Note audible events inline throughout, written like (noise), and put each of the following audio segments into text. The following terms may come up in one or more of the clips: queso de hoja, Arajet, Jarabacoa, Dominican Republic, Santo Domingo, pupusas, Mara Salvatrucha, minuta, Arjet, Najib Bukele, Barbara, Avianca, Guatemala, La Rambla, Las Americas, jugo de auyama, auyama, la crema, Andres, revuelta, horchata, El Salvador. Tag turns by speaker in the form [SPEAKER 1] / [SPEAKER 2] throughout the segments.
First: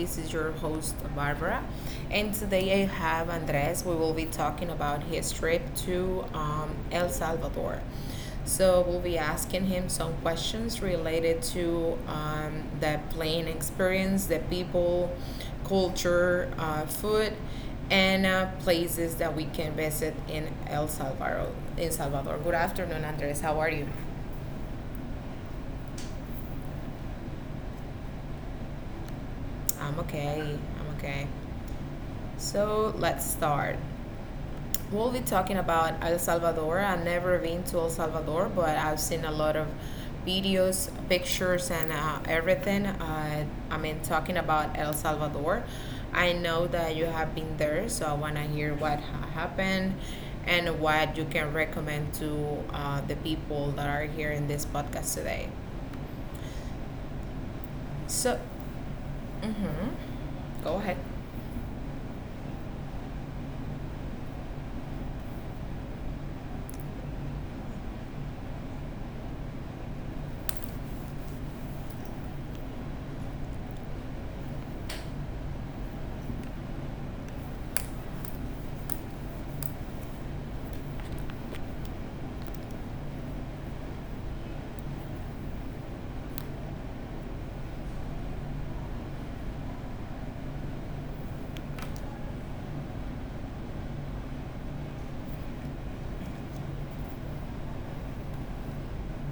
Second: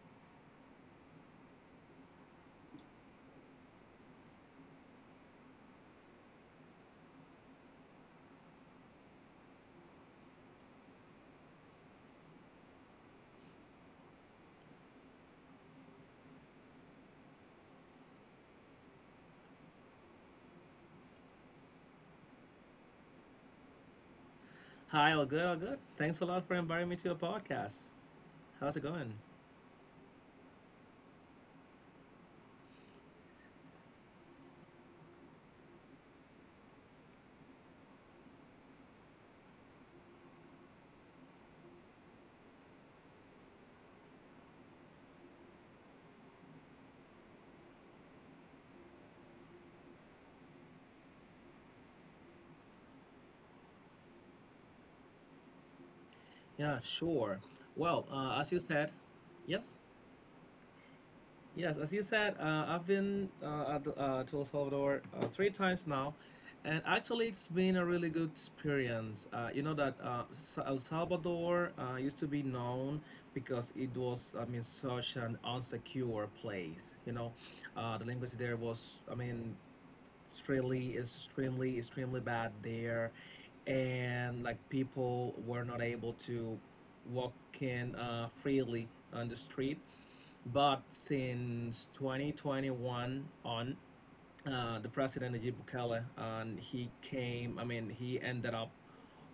[SPEAKER 1] This is your host, Barbara, and today I have Andres. We will be talking about his trip to El Salvador. So, we'll be asking him some questions related to the plane experience, the people, culture, food, and places that we can visit in El Salvador. In Salvador. Good afternoon, Andres. How are you?
[SPEAKER 2] Hi, all good, all good. Thanks a lot for inviting me to your podcast. How's it going?
[SPEAKER 1] I'm okay. I'm okay. So let's start. We'll be talking about El Salvador. I've never been to El Salvador, but I've seen a lot of videos, pictures, and everything. I mean, talking about El Salvador. I know that you have been there, so I want to hear what happened and what you can recommend to the people that are here in this podcast today.
[SPEAKER 2] Yeah, sure. Well,
[SPEAKER 1] So,
[SPEAKER 2] as you said, yes,
[SPEAKER 1] mhm. Go ahead.
[SPEAKER 2] yes, as you said, I've been at to El Salvador three times now, and actually, it's been a really good experience. You know that El Salvador used to be known because it was, I mean, such an unsecure place. You know, the language there was, I mean, extremely bad there, and like people were not able to walk in freely on the street, but since 2021 on, the president Najib Bukele, and he came, I mean, he ended up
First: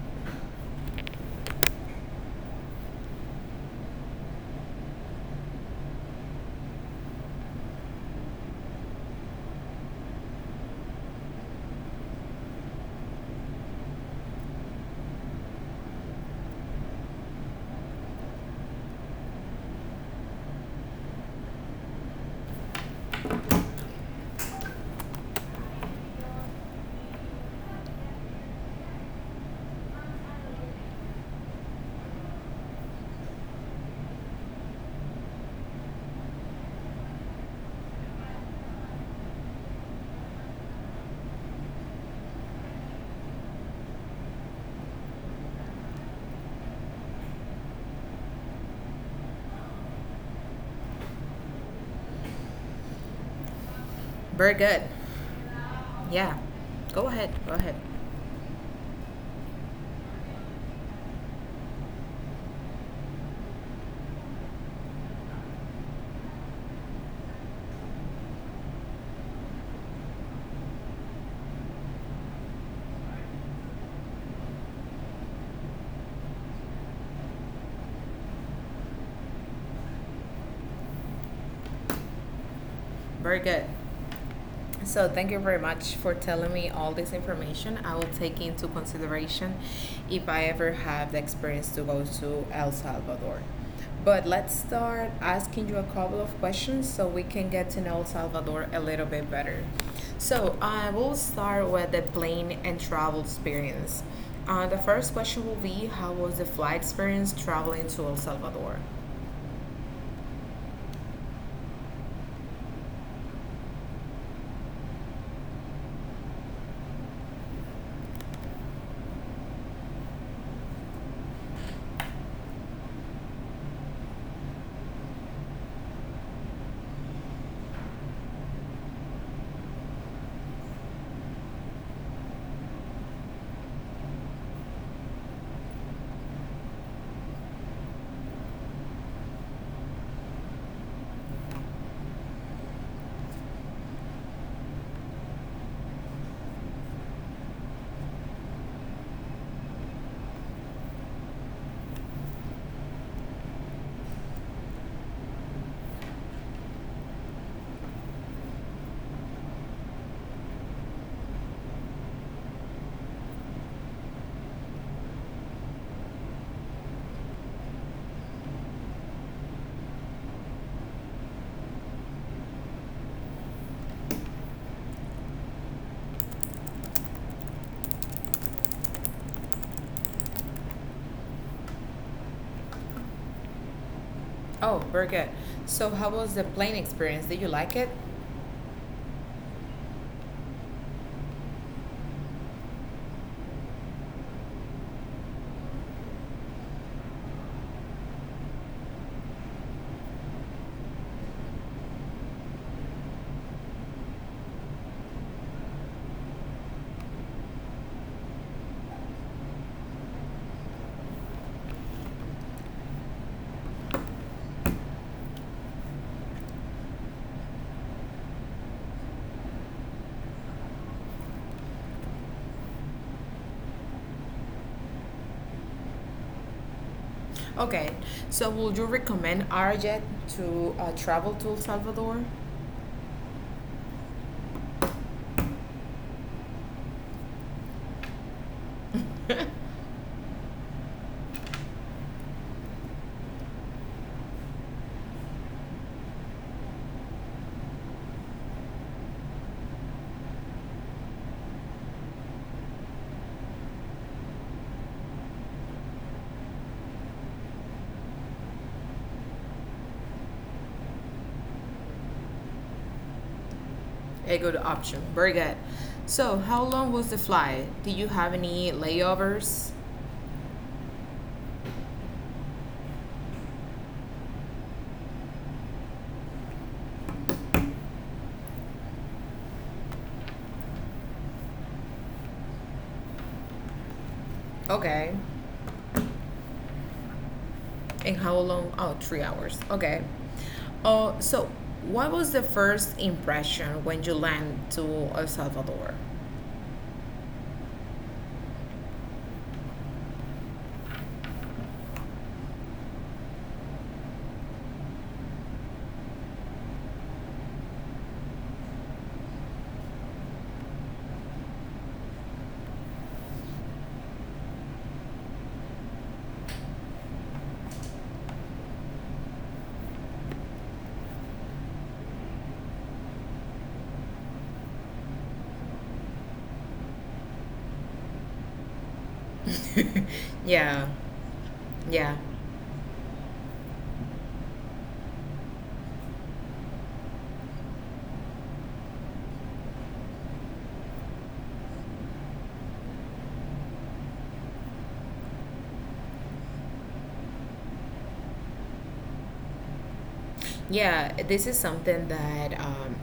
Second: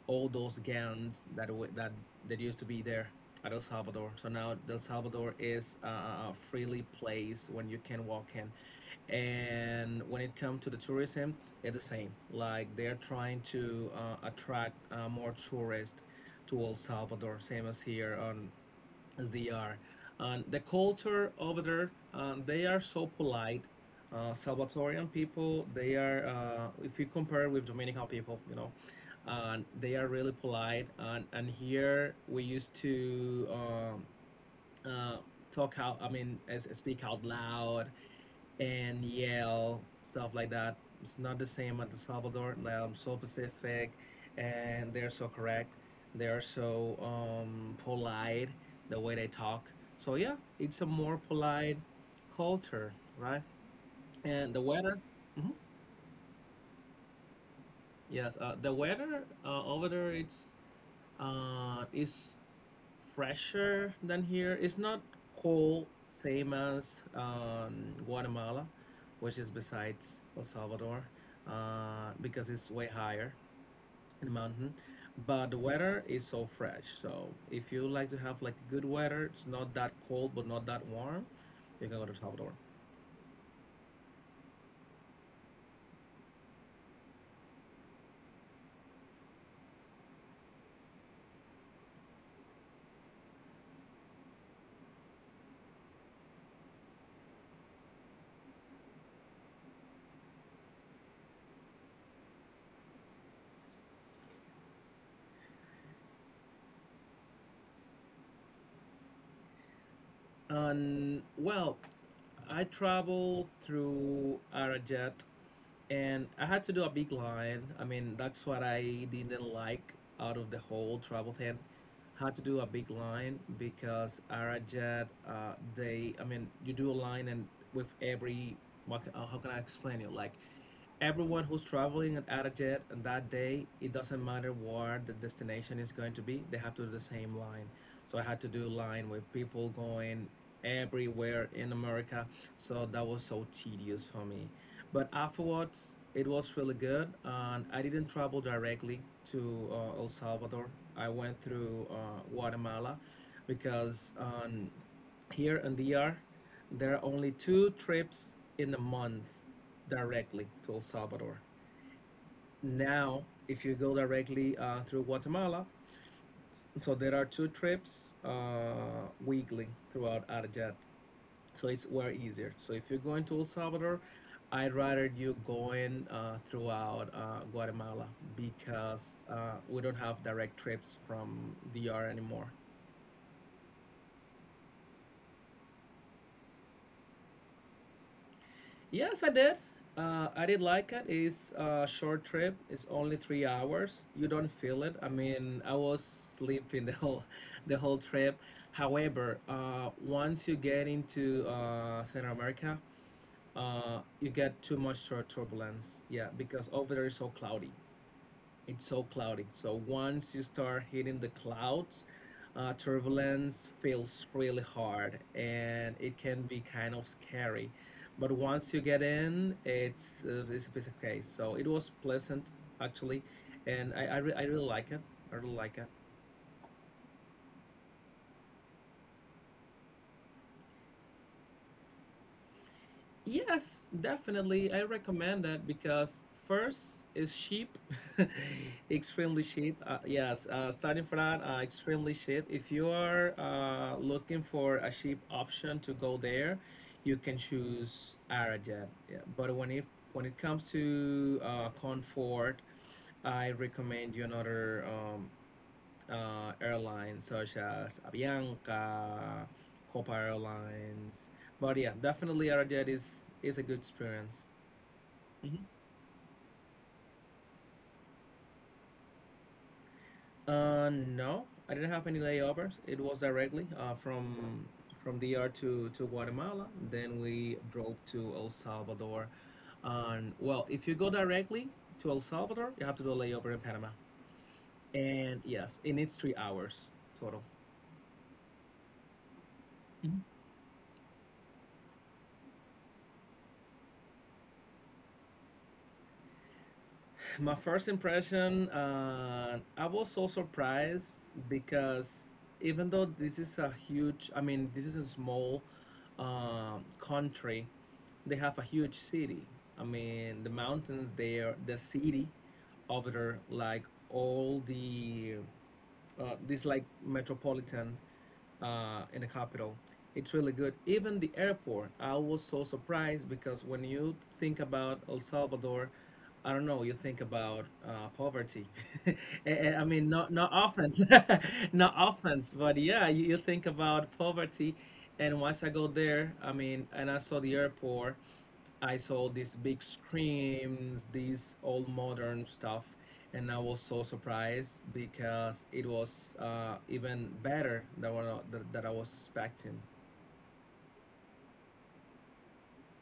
[SPEAKER 2] all those gangs that that used to be there at El Salvador. So now El Salvador is a freely place when you can walk in, and when it comes to the tourism, it's the same. Like they're trying to attract more tourists to El Salvador, same as here on as they are. And the culture over there, they are so polite. Salvatorian people, they are, if you compare with Dominican people, you know, and they are really polite. And here we used to uh, talk out, I mean, as speak out loud and yell stuff like that. It's not the same at the Salvador. Like, I'm so Pacific, and they're so correct. They are so polite the way they talk. So yeah, it's a more polite culture, right? And
[SPEAKER 1] Very
[SPEAKER 2] the
[SPEAKER 1] good.
[SPEAKER 2] weather, mhm.
[SPEAKER 1] Yeah, go ahead. Go ahead.
[SPEAKER 2] Yes, the weather over there it's is fresher than here. It's not cold, same as Guatemala, which is besides El Salvador, because it's way higher in the mountain. But the weather is so fresh. So if you like to have like good weather, it's not that cold but not that warm, you can go to El Salvador.
[SPEAKER 1] Very good. So thank you very much for telling me all this information. I will take into consideration if I ever have the experience to go to El Salvador. But let's start asking you a couple of questions so we can get to know El Salvador a little bit better. So I will start with the plane and travel experience. The first question will be: how was the flight experience traveling to El Salvador?
[SPEAKER 2] And well, I traveled through Arajet, and I had to do a big line. I mean, that's what I didn't like out of the whole travel thing. Had to do a big line because Arajet, they, I mean, you do a line and with every, how can I explain it? Like, everyone who's traveling at Arajet on that day, it doesn't matter where the destination is going to be, they have to do the same line. So I had to do line with people going everywhere in America. So that was so tedious for me. But afterwards, it was really good. And I didn't travel directly to El Salvador. I went through Guatemala because here in DR, there are only two trips in a month directly to El Salvador. Now, if you go directly through Guatemala, so there are two trips weekly throughout Arjat, so it's way easier. So if you're going to El Salvador, I'd rather you going throughout Guatemala because we don't have direct trips from DR anymore.
[SPEAKER 1] Oh, very good. So, how was the plane experience? Did you like it?
[SPEAKER 2] Yes, I did. I did like it. It's a short trip. It's only 3 hours. You don't feel it. I mean, I was sleeping (laughs) the whole trip. However, once you get into Central America, you get too much turbulence. Yeah, because over there is so cloudy. It's so cloudy. So once you start hitting the clouds, turbulence feels really hard and it can be kind of scary. But once you get in, it's a piece of cake. So it was pleasant actually, and I really like it. I really like it.
[SPEAKER 1] Okay, so would you recommend Arjet to travel to El Salvador?
[SPEAKER 2] Yes, definitely. I recommend that because first is cheap, (laughs) extremely
[SPEAKER 1] (laughs)
[SPEAKER 2] cheap. Yes, starting for that, extremely cheap. If you are looking for a cheap option to go there, you can choose Arajet. Yeah. But when it comes to comfort, I recommend you another airlines such as Avianca, Copa Airlines. But yeah, definitely Arajet is a good
[SPEAKER 1] A
[SPEAKER 2] experience.
[SPEAKER 1] good option. Very good.
[SPEAKER 2] Mhm.
[SPEAKER 1] So, how long was the flight? Did you have any layovers?
[SPEAKER 2] No, I didn't have any layovers. It was directly from DR to Guatemala. Then we drove to El Salvador. And well, if you go directly to El Salvador, you have to do a layover in Panama.
[SPEAKER 1] Okay.
[SPEAKER 2] And yes, it needs 3 hours total.
[SPEAKER 1] And how long? Oh, 3 hours. Okay.
[SPEAKER 2] Mhm.
[SPEAKER 1] Oh, so what was the first impression when you land to El Salvador?
[SPEAKER 2] My first impression, I was so surprised because even though this is a huge, I mean, this is a small country, they have a huge city. I mean, the mountains there, the city over there, like all the this like metropolitan in the capital. It's really good. Even the airport, I was so surprised because when you think about El Salvador, I don't know, you think about poverty. (laughs) Eh, I mean,
[SPEAKER 1] (laughs)
[SPEAKER 2] not
[SPEAKER 1] Yeah,
[SPEAKER 2] offense, (laughs) not
[SPEAKER 1] yeah.
[SPEAKER 2] offense, but yeah, you think about poverty. And once I go there, I mean, and I saw the airport. I saw these big screens, these old modern stuff, and I was so surprised because it was even better than that I was expecting.
[SPEAKER 1] Yeah, this is something that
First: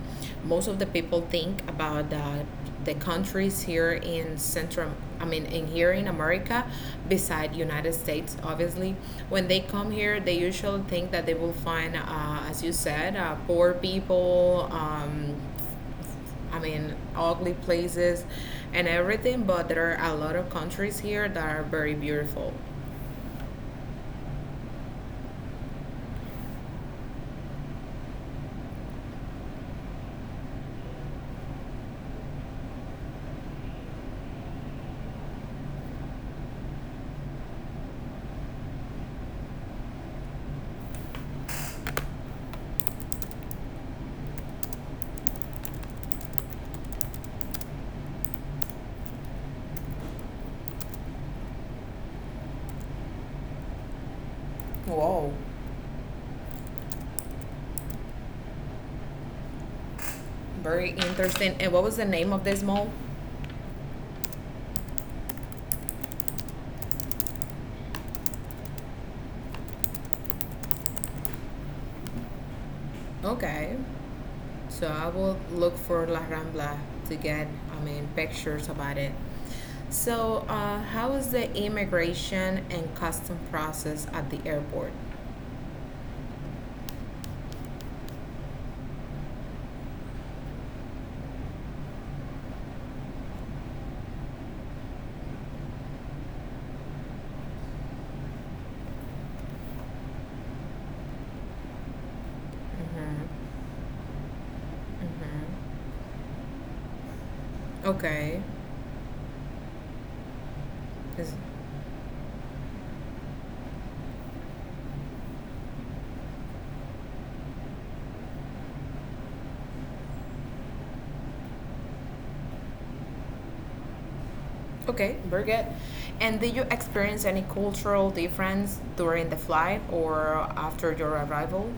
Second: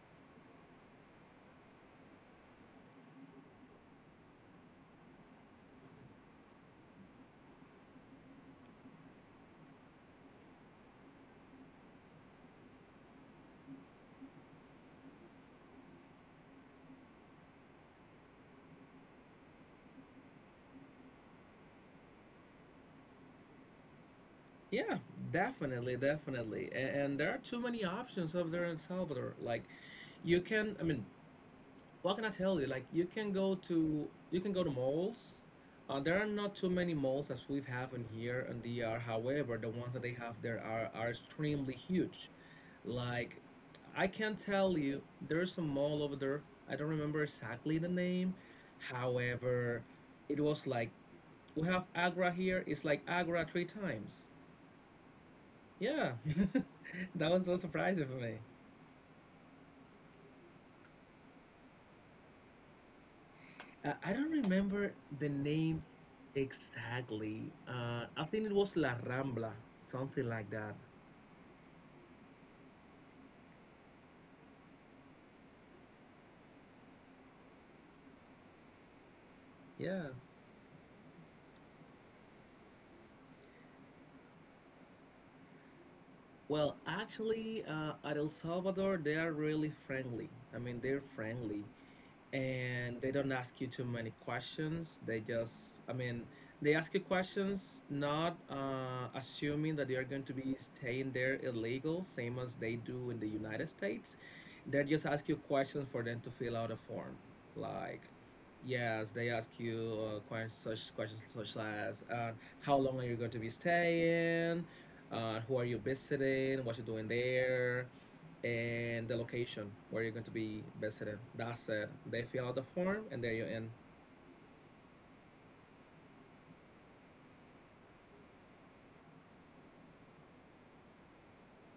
[SPEAKER 1] most of the people think about the, countries here in Central, I mean, in here in America, beside United States, obviously. When they come here, they usually think that they will find, as you said, poor people, I mean, ugly places and everything, but there are a lot of countries here that are very beautiful.
[SPEAKER 2] Yeah, definitely, definitely. And there are too many options over there in Salvador. Like, you can, I mean, what can I tell you? Like, you can go to malls. There are not too many malls as we have in here in DR. However, the ones that they have there are extremely huge. Like, I can tell you, there's a mall over there. I don't remember exactly the name. However, it was like we have Agra here. It's like Agra three times.
[SPEAKER 1] Whoa.
[SPEAKER 2] Yeah, (laughs) that was so surprising for me.
[SPEAKER 1] Very interesting. And what was the name of this mall?
[SPEAKER 2] I don't remember the name exactly. I think it was La Rambla, something like that.
[SPEAKER 1] Okay. So I will look for La Rambla to get, I mean, pictures about it.
[SPEAKER 2] Yeah.
[SPEAKER 1] So, how is the immigration and custom process at the airport?
[SPEAKER 2] Well, actually, at El Salvador, they are really friendly. I mean, they're friendly, and they don't ask you too many questions. They just, I mean, they ask you questions not assuming that you're going to be staying there illegal, same as they do in the
[SPEAKER 1] Mm-hmm.
[SPEAKER 2] United States. They just ask you
[SPEAKER 1] Mm-hmm.
[SPEAKER 2] questions for them to fill out a form. Like,
[SPEAKER 1] Okay.
[SPEAKER 2] yes, they ask you such questions
[SPEAKER 1] Is-
[SPEAKER 2] such as how long are you going to be staying, who are you visiting, what you're doing there, and the location where you're going to be visiting. That's it. They fill out the form and there you're in.
[SPEAKER 1] okay, very good. And did you experience any cultural difference during the flight or after your arrival?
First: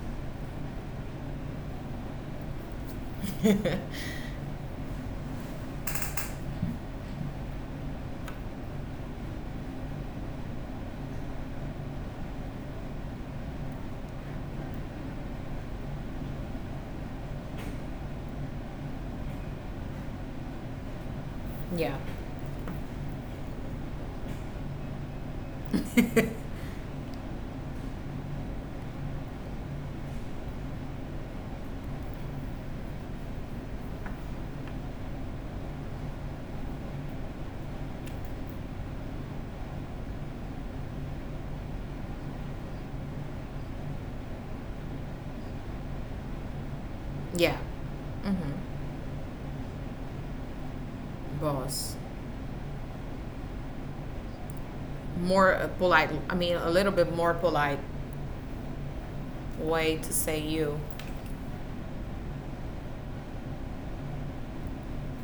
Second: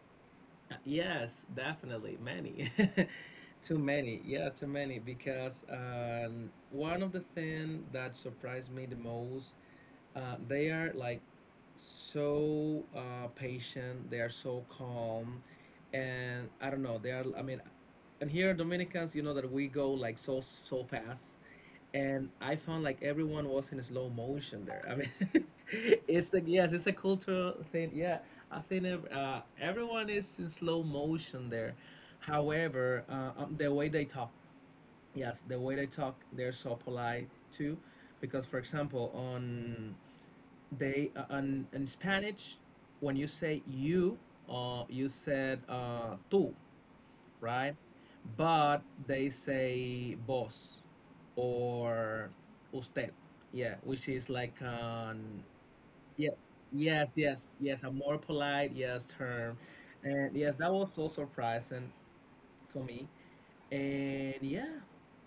[SPEAKER 2] Yes, definitely. Many. (laughs) Too
[SPEAKER 1] (laughs)
[SPEAKER 2] many. Yeah, too many. Because one of the things that surprised me the most, they are like so patient, they are so calm. And I don't know, they are, I mean, and here Dominicans, you know that we go like so fast,
[SPEAKER 1] Yeah.
[SPEAKER 2] and I found like everyone was in slow motion there. I mean, (laughs) it's like
[SPEAKER 1] (laughs)
[SPEAKER 2] yes, it's a cultural thing. Yeah, I think everyone is in slow motion there. However, the way they talk, yes, the way they talk, they're so polite too, because for example, on they on in Spanish, when you say you, you said tú,
[SPEAKER 1] Yeah.
[SPEAKER 2] right?
[SPEAKER 1] Mm-hmm.
[SPEAKER 2] But they say boss
[SPEAKER 1] Boss.
[SPEAKER 2] or usted, yeah, which is like an
[SPEAKER 1] More polite.
[SPEAKER 2] yeah,
[SPEAKER 1] I mean, a little bit more
[SPEAKER 2] yes,
[SPEAKER 1] polite
[SPEAKER 2] a more polite yes term,
[SPEAKER 1] way to
[SPEAKER 2] and
[SPEAKER 1] say
[SPEAKER 2] yes, that
[SPEAKER 1] you.
[SPEAKER 2] was so surprising for me. And yeah,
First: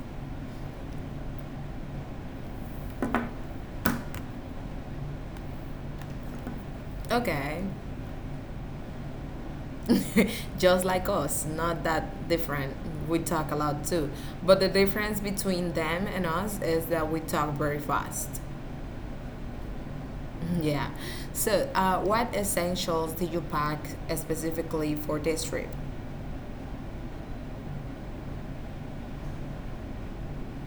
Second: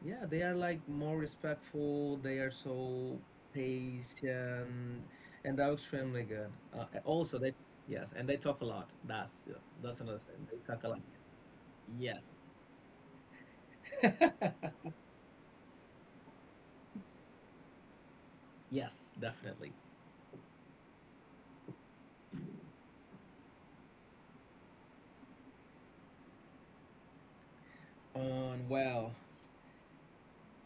[SPEAKER 2] yeah, they are like more respectful. They are so patient, and they're extremely good. Also, they
[SPEAKER 1] Okay,
[SPEAKER 2] yes, and they talk a lot. That's another thing. They
[SPEAKER 1] (laughs)
[SPEAKER 2] talk
[SPEAKER 1] just
[SPEAKER 2] a lot.
[SPEAKER 1] like us, not that
[SPEAKER 2] Yes.
[SPEAKER 1] different. We talk a lot too, but the
[SPEAKER 2] (laughs)
[SPEAKER 1] difference between them and us is that we talk very fast.
[SPEAKER 2] Yes, definitely.
[SPEAKER 1] (laughs) Yeah. So, what essentials did you pack specifically for this trip?
[SPEAKER 2] Well,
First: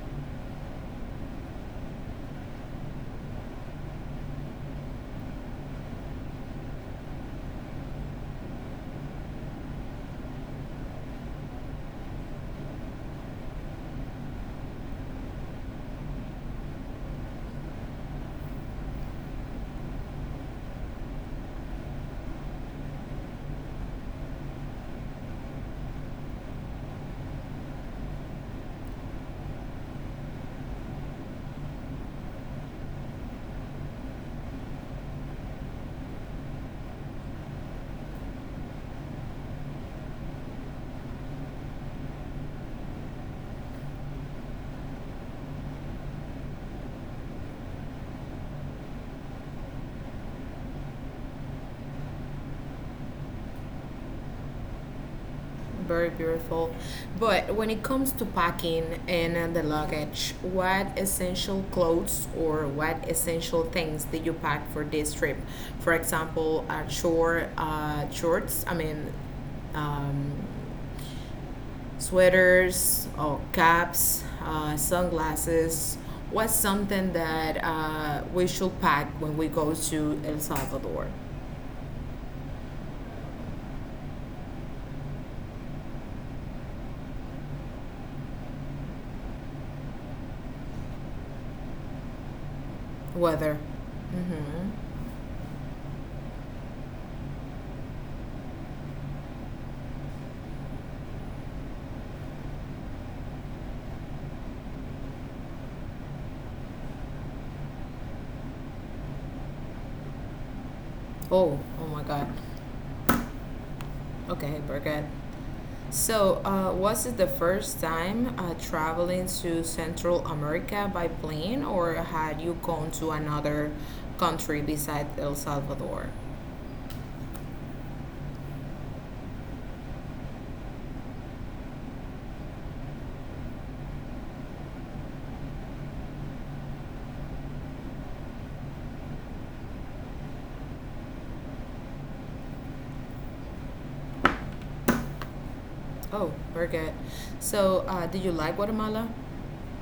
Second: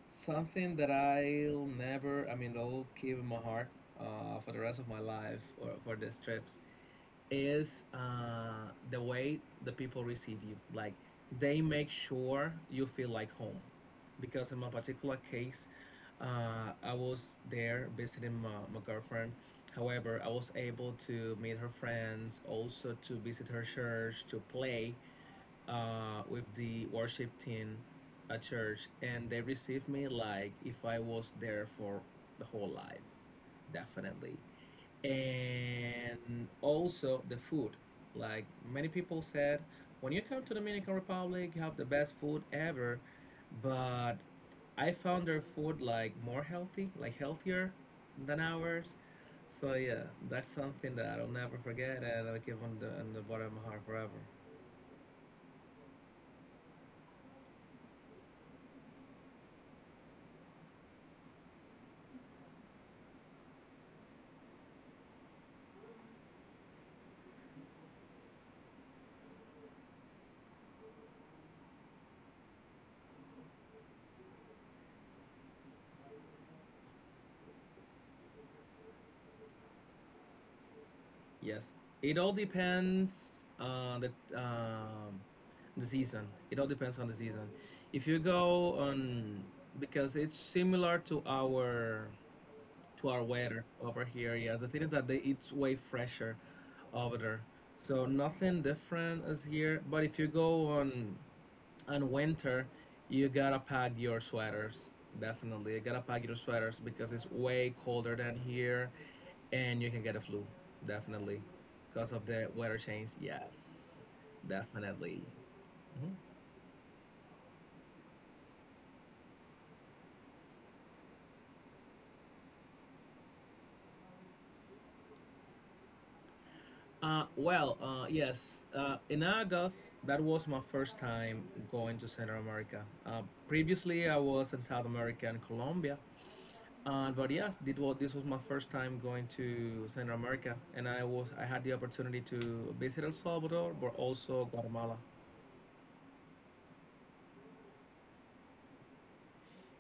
[SPEAKER 2] something that I'll never, I mean, I'll keep in my heart for the rest of my life or for these trips is the way the people receive you. Like, they make sure you feel like home. Because in my particular case, I was there visiting my girlfriend. However, I was able to meet her friends, also to visit her church, to play with the worship team at church, and they received me like if I was there for the whole life, definitely. And also the food. Like many people said, when you come to Dominican Republic, you have the best food ever, but I found their food like more healthy, like healthier than ours. So yeah, that's something that I'll never forget, and I'll keep on the bottom of my heart forever.
[SPEAKER 1] Very beautiful. But when it comes to packing and the luggage, what essential clothes or what essential things did you pack for this trip? For example, short shorts. I mean, um, sweaters or caps, sunglasses. What's something that we should pack when we go to El Salvador?
[SPEAKER 2] Yes, it all depends on um, the season. It all depends on the season. If you go on because it's similar to our
[SPEAKER 1] Weather.
[SPEAKER 2] weather over here. Yeah, the
[SPEAKER 1] Mm-hmm.
[SPEAKER 2] thing is that they, it's way fresher over there. So nothing different is here. But if you go on and winter, you gotta pack your sweaters. Definitely, you gotta pack your sweaters because it's way colder than here, and you can get a flu. Definitely,
[SPEAKER 1] Oh, oh my
[SPEAKER 2] because
[SPEAKER 1] God.
[SPEAKER 2] of the weather change. Yes,
[SPEAKER 1] Okay, we're good.
[SPEAKER 2] definitely. Mhm.
[SPEAKER 1] So, was it the first time traveling to Central America by plane, or had you gone to another country besides El Salvador?
[SPEAKER 2] Well, yes. In August, that was my first time going to Central America. Previously, I was in South America and Colombia. But yes, this was my first time going to Central America, and I had the opportunity to visit El Salvador, but also Guatemala.
[SPEAKER 1] Oh, very good. So, did you like Guatemala?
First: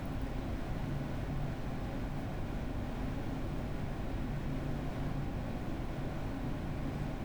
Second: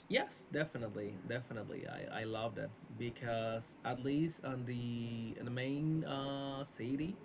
[SPEAKER 2] Yes, definitely, definitely. I love that because at least on the in the main city,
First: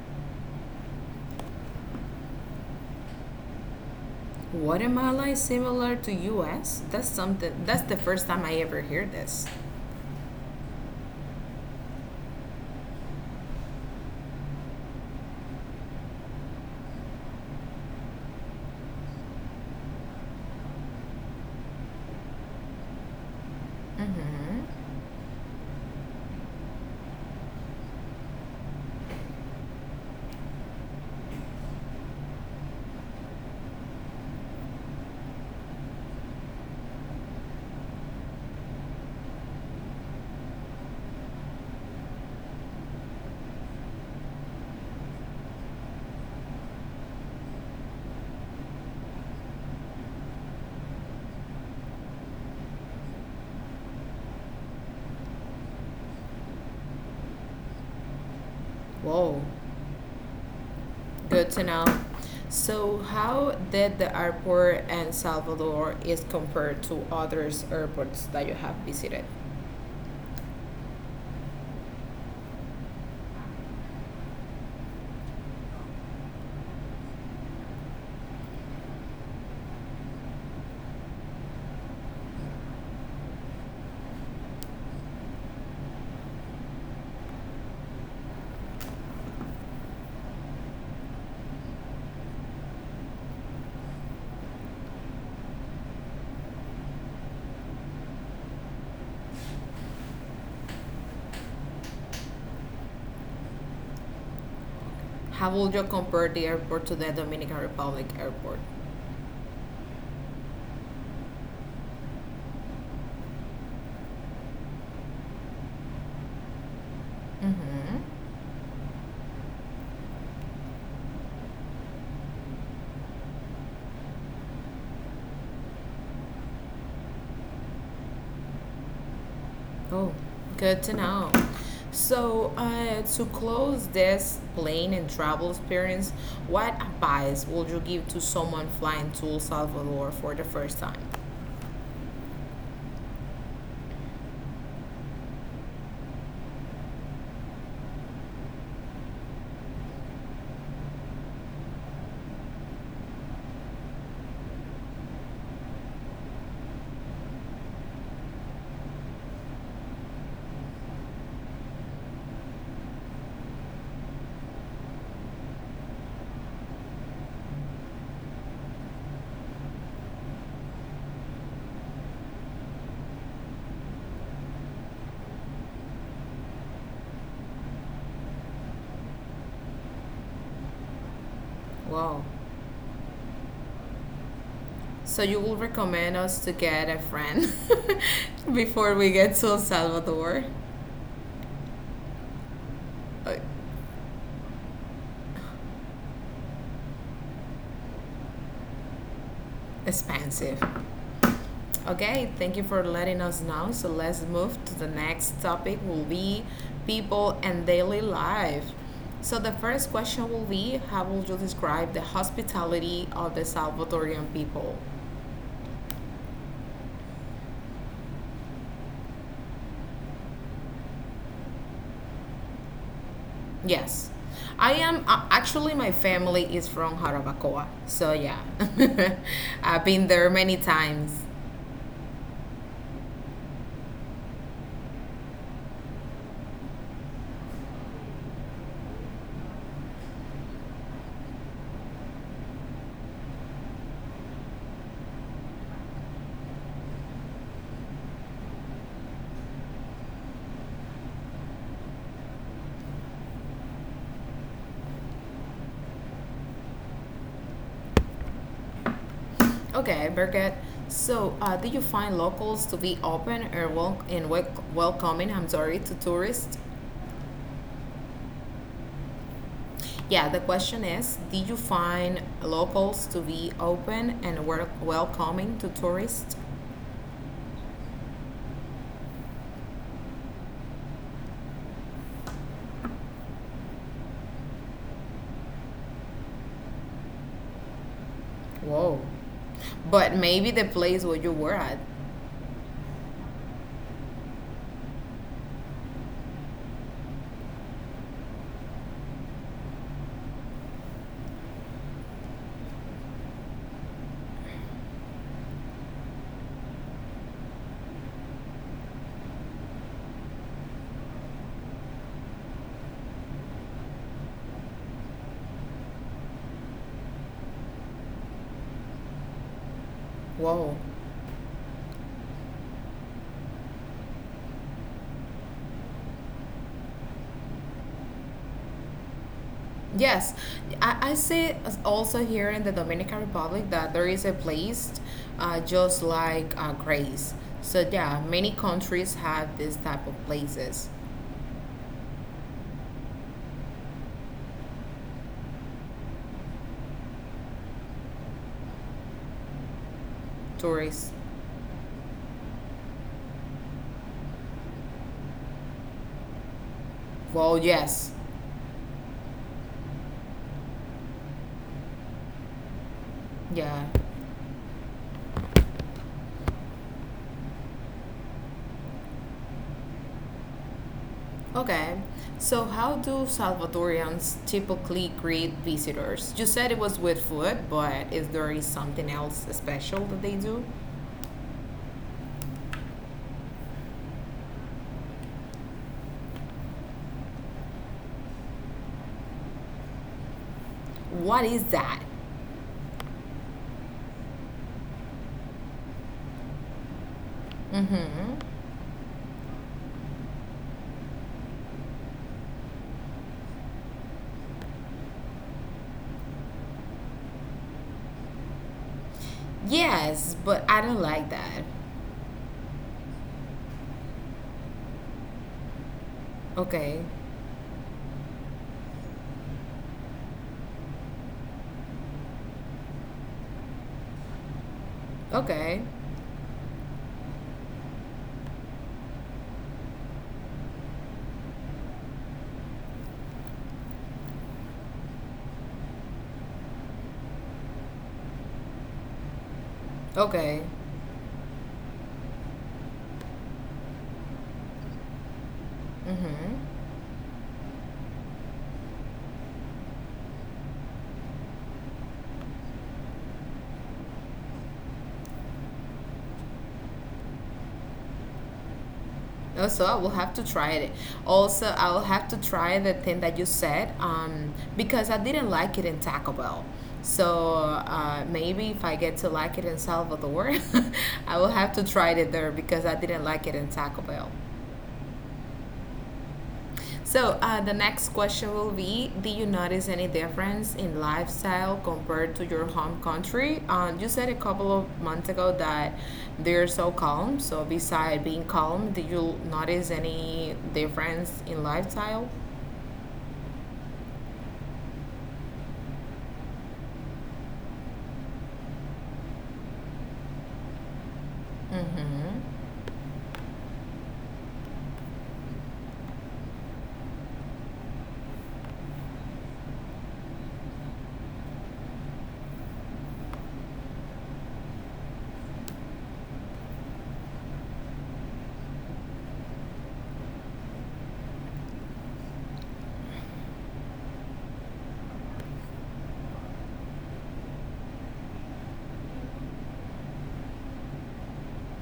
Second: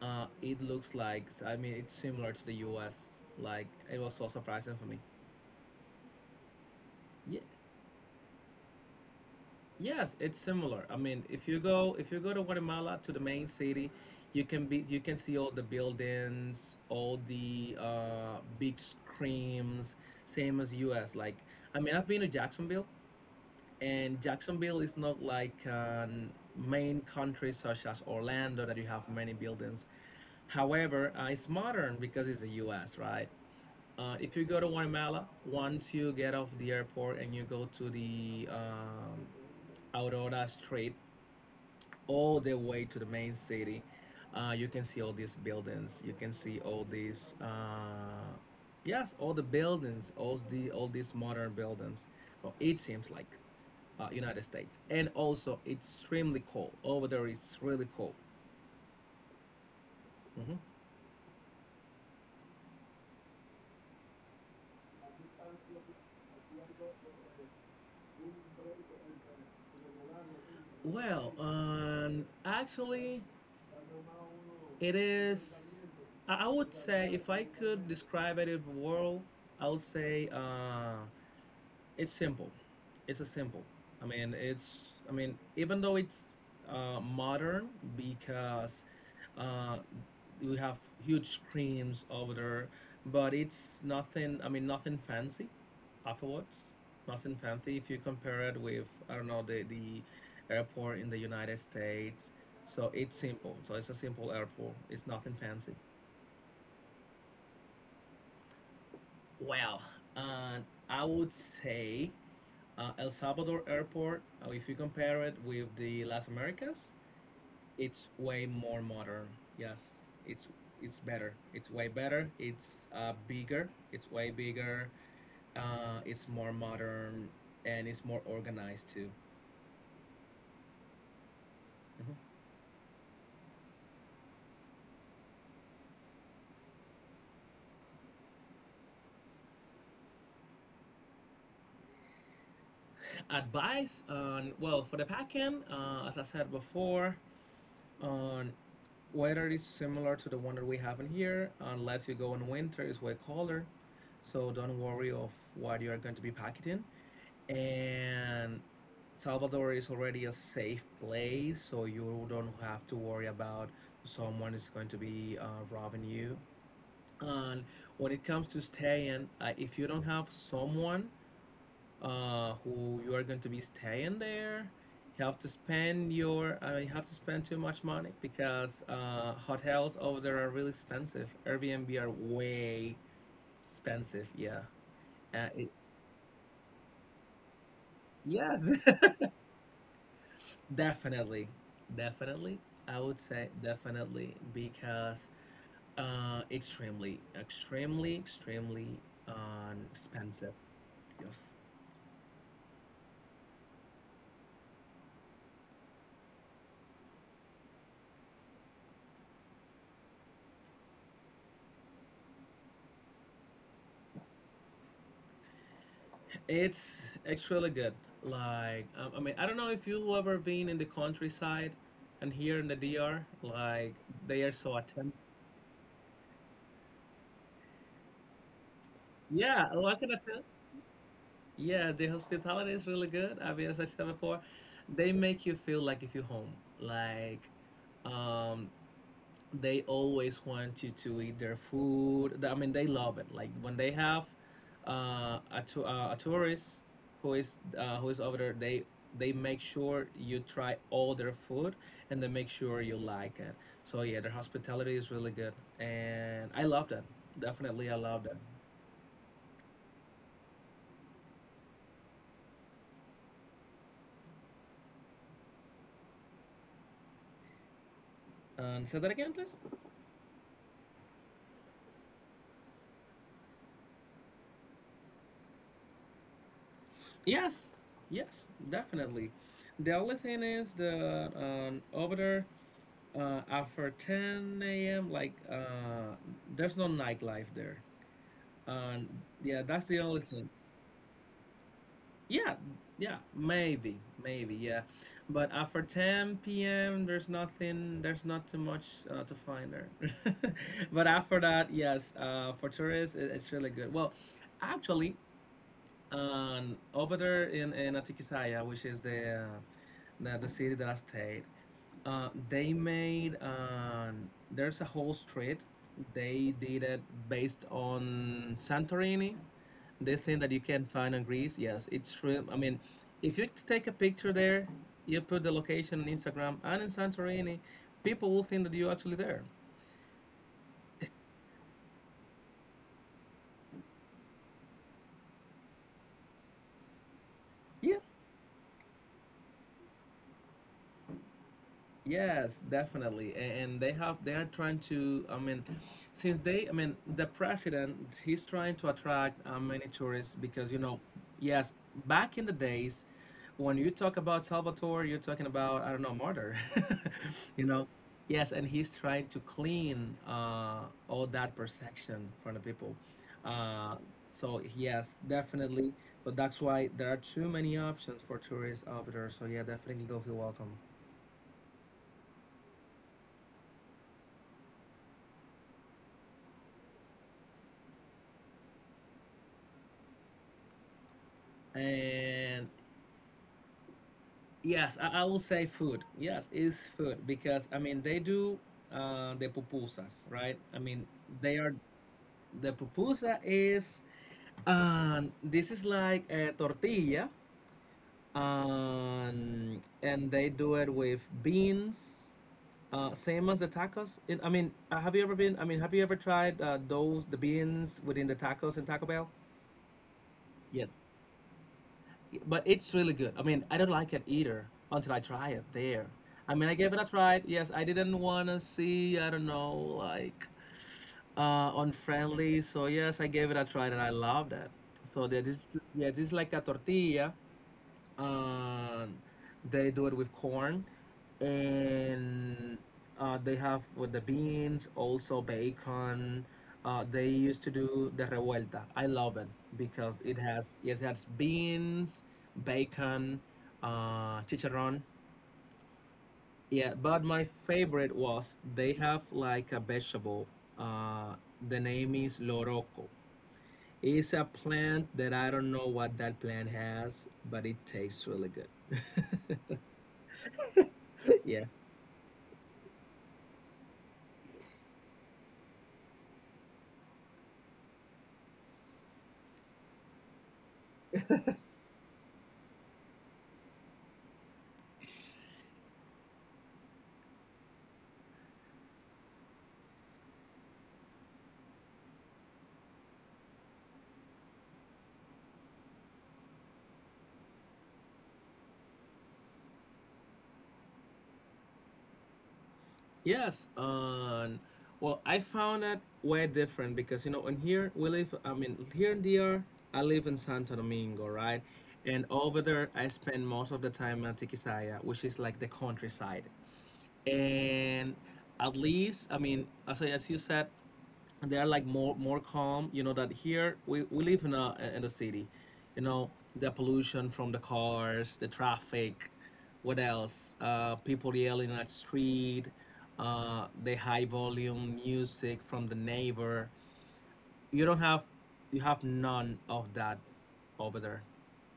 [SPEAKER 2] it looks like, I mean, it's similar to the U.S. Like, it was so surprising for me.
[SPEAKER 1] Guatemala is similar to U.S. That's
[SPEAKER 2] Yeah.
[SPEAKER 1] something. That's the first time I ever hear this.
[SPEAKER 2] Yes, it's similar. I mean, if you go to Guatemala to the main city, you can see all the buildings, all the big screens, same as US. Like, I mean, I've been to Jacksonville, and Jacksonville
[SPEAKER 1] Mm-hmm.
[SPEAKER 2] is not like main countries such as Orlando that you have many buildings. However, it's modern because it's the US, right? If you go to Guatemala, once you get off the airport and you go to the Aurora Street, all the way to the main city. You can see all these buildings. You can see all these, yes, all the buildings, all these modern buildings. So it seems like United States, and also it's extremely cold over there. It's really cold.
[SPEAKER 1] Whoa,
[SPEAKER 2] hmm
[SPEAKER 1] good to know. So, how did the airport in Salvador is compared to others airports that you have visited?
[SPEAKER 2] Well, actually, it is. I would say if I could describe it in the world, I would say. It's simple, it's a simple I mean, it's I mean, even though it's modern, because uh, we have huge screens over there, but it's nothing, nothing fancy afterwards, nothing fancy if you compare it with, I don't know, the airport in the United States. So it's simple, so it's a simple airport, it's nothing
[SPEAKER 1] How would
[SPEAKER 2] fancy.
[SPEAKER 1] you compare the airport to the Dominican Republic airport?
[SPEAKER 2] Well, uh, I would say El Salvador airport, if you compare it with the Las Americas,
[SPEAKER 1] Mm-hmm.
[SPEAKER 2] it's way more modern. Yes, it's better. It's way better. It's bigger. It's way bigger. It's more modern, and it's more organized too.
[SPEAKER 1] Oh, good to know.
[SPEAKER 2] Mm-hmm.
[SPEAKER 1] So, to close this plane and travel experience, what advice would you give to someone flying to El Salvador for the first time?
[SPEAKER 2] Advice on, well, for the backend, as I said before, on weather is similar to the one that we have in here, unless you go in winter, it's way colder. So don't worry of what you are going to be packing. And Salvador is already a safe place, so you don't have to worry about someone is going to be robbing you. And when it comes to staying, if you don't have someone who you are going to be staying there, you have to spend your I mean, you have to spend too much money because hotels over there are really expensive. Airbnb are
[SPEAKER 1] Wow.
[SPEAKER 2] way expensive. Yeah,
[SPEAKER 1] So, you
[SPEAKER 2] uh,
[SPEAKER 1] will
[SPEAKER 2] it,
[SPEAKER 1] recommend us to get a friend (laughs)
[SPEAKER 2] yes.
[SPEAKER 1] before
[SPEAKER 2] (laughs)
[SPEAKER 1] we get to El Salvador?
[SPEAKER 2] Definitely, definitely. I would
[SPEAKER 1] Uh,
[SPEAKER 2] say definitely because extremely, extremely, extremely expensive.
[SPEAKER 1] expensive.
[SPEAKER 2] Yes,
[SPEAKER 1] Okay, thank you for letting us know. So let's move to the next topic will be people and daily life. So the first question will be: how would you describe the hospitality of the Salvadorian people?
[SPEAKER 2] it's actually good. Like, I mean, I don't know if you've ever been in the countryside, and here in the DR, like
[SPEAKER 1] Yes.
[SPEAKER 2] they are
[SPEAKER 1] I
[SPEAKER 2] so
[SPEAKER 1] am
[SPEAKER 2] attentive.
[SPEAKER 1] actually my family is from Jarabacoa. So yeah. (laughs)
[SPEAKER 2] Yeah,
[SPEAKER 1] I've
[SPEAKER 2] what
[SPEAKER 1] been
[SPEAKER 2] can I
[SPEAKER 1] there
[SPEAKER 2] say?
[SPEAKER 1] many times.
[SPEAKER 2] Yeah, the hospitality is really good. I mean, as I said before, they make you feel like if you're home. Like, um, they always want you to eat their food. I mean, they love it. Like when they have a tourist who is over there, they make sure you try all their food, and they make sure you like it. So yeah, their hospitality is really good, and I love that. Definitely, I love that.
[SPEAKER 1] Okay, Birgit. So, do you find locals to be open or welcoming? I'm sorry, to tourists.
[SPEAKER 2] And say that again, please.
[SPEAKER 1] Yeah, the question is: did you find locals to be open and were welcoming to tourists?
[SPEAKER 2] Yes, yes, definitely. The only thing is that over there after 10 a.m., like there's no nightlife there,
[SPEAKER 1] Whoa.
[SPEAKER 2] and yeah, that's the
[SPEAKER 1] But
[SPEAKER 2] only
[SPEAKER 1] maybe
[SPEAKER 2] thing.
[SPEAKER 1] the place where you were at.
[SPEAKER 2] Yeah, yeah, maybe, maybe, yeah, but after 10 p.m., there's nothing, there's not too much to find there. (laughs) But after that, yes, for tourists, it's really good. Well, actually, over there in Atikisaya, which is the the city that I stayed. They made There's a whole street. They did it based on Santorini. The thing that you
[SPEAKER 1] Whoa.
[SPEAKER 2] can find in Greece. Yes, it's true. I mean, if you take a picture there, you put the location on Instagram and in Santorini, people will think that you're actually there.
[SPEAKER 1] Yes, I see also here in the Dominican Republic that there is a place just like Grace. So,
[SPEAKER 2] Yeah,
[SPEAKER 1] yeah, many countries have this type of places.
[SPEAKER 2] yes, definitely. And they have, they are trying to, I mean, I mean, the president, he's trying to attract many tourists because, you know,
[SPEAKER 1] Tourists.
[SPEAKER 2] yes, back in the days when you talk about Salvatore, you're talking about, I don't know, murder. (laughs)
[SPEAKER 1] Well,
[SPEAKER 2] You know,
[SPEAKER 1] yes.
[SPEAKER 2] yes, and he's trying to clean all that perception from the people.
[SPEAKER 1] Yeah.
[SPEAKER 2] Uh, so yes, definitely. So that's why there are too many options for tourists over there. So yeah, definitely they'll feel welcome.
[SPEAKER 1] Okay, so how do Salvadorians typically greet visitors? You said it was with food, but is there is something else special that they do?
[SPEAKER 2] And yes, I will say food. Yes, it's food because I mean they do the pupusas, right? I mean
[SPEAKER 1] What is
[SPEAKER 2] they are
[SPEAKER 1] that?
[SPEAKER 2] the pupusa is, this is like a tortilla,
[SPEAKER 1] Mm-hmm.
[SPEAKER 2] and they do it with beans, same as the tacos. It, I mean have you ever been I mean, have you ever tried those the beans within the tacos in Taco Bell?
[SPEAKER 1] Yes, but I
[SPEAKER 2] Yeah,
[SPEAKER 1] don't like that.
[SPEAKER 2] but it's really good. I mean, I don't like it either until I try it there. I mean, I
[SPEAKER 1] Okay,
[SPEAKER 2] gave it a try. Yes, I didn't wanna see, I don't know, like unfriendly. So yes, I gave it a try and I loved it. So that
[SPEAKER 1] okay,
[SPEAKER 2] is, yeah, this is like a tortilla. Uh, they do it with corn, and they have with the beans, also bacon. They used to do the revuelta. I love it because it
[SPEAKER 1] okay.
[SPEAKER 2] has, yes, it has beans, bacon, chicharron.
[SPEAKER 1] Mm-hmm.
[SPEAKER 2] Yeah, but my favorite was they have like a vegetable. Uh, the name is loroco. It's a plant that I don't know what that plant has, but it tastes really good.
[SPEAKER 1] Also, I
[SPEAKER 2] (laughs)
[SPEAKER 1] will have to try it.
[SPEAKER 2] Yeah.
[SPEAKER 1] Also, I will have to try the thing that you said because I didn't like it in Taco Bell. So maybe if I get to like it in Salvador, (laughs) I will have to try it there because I didn't like it in Taco Bell. So the next question will be: do you notice any difference in lifestyle compared to your home country? You said a couple of months ago that they're so calm. So, beside being calm, did you notice any difference in lifestyle?
[SPEAKER 2] Yes. Well, I found that way different because, you know, in here we live, I mean, here in DR, I live in Santo Domingo, right? And
[SPEAKER 1] Mm-hmm.
[SPEAKER 2] over there, I spend most of the time in Tikisaya, which is like the countryside. And at least, as you said, they are like more calm. You know that here we live in a, in the city, you know, the pollution from the cars, the traffic, what else, people yelling at street, the high volume music from the neighbor. You don't have, you have none of that over there,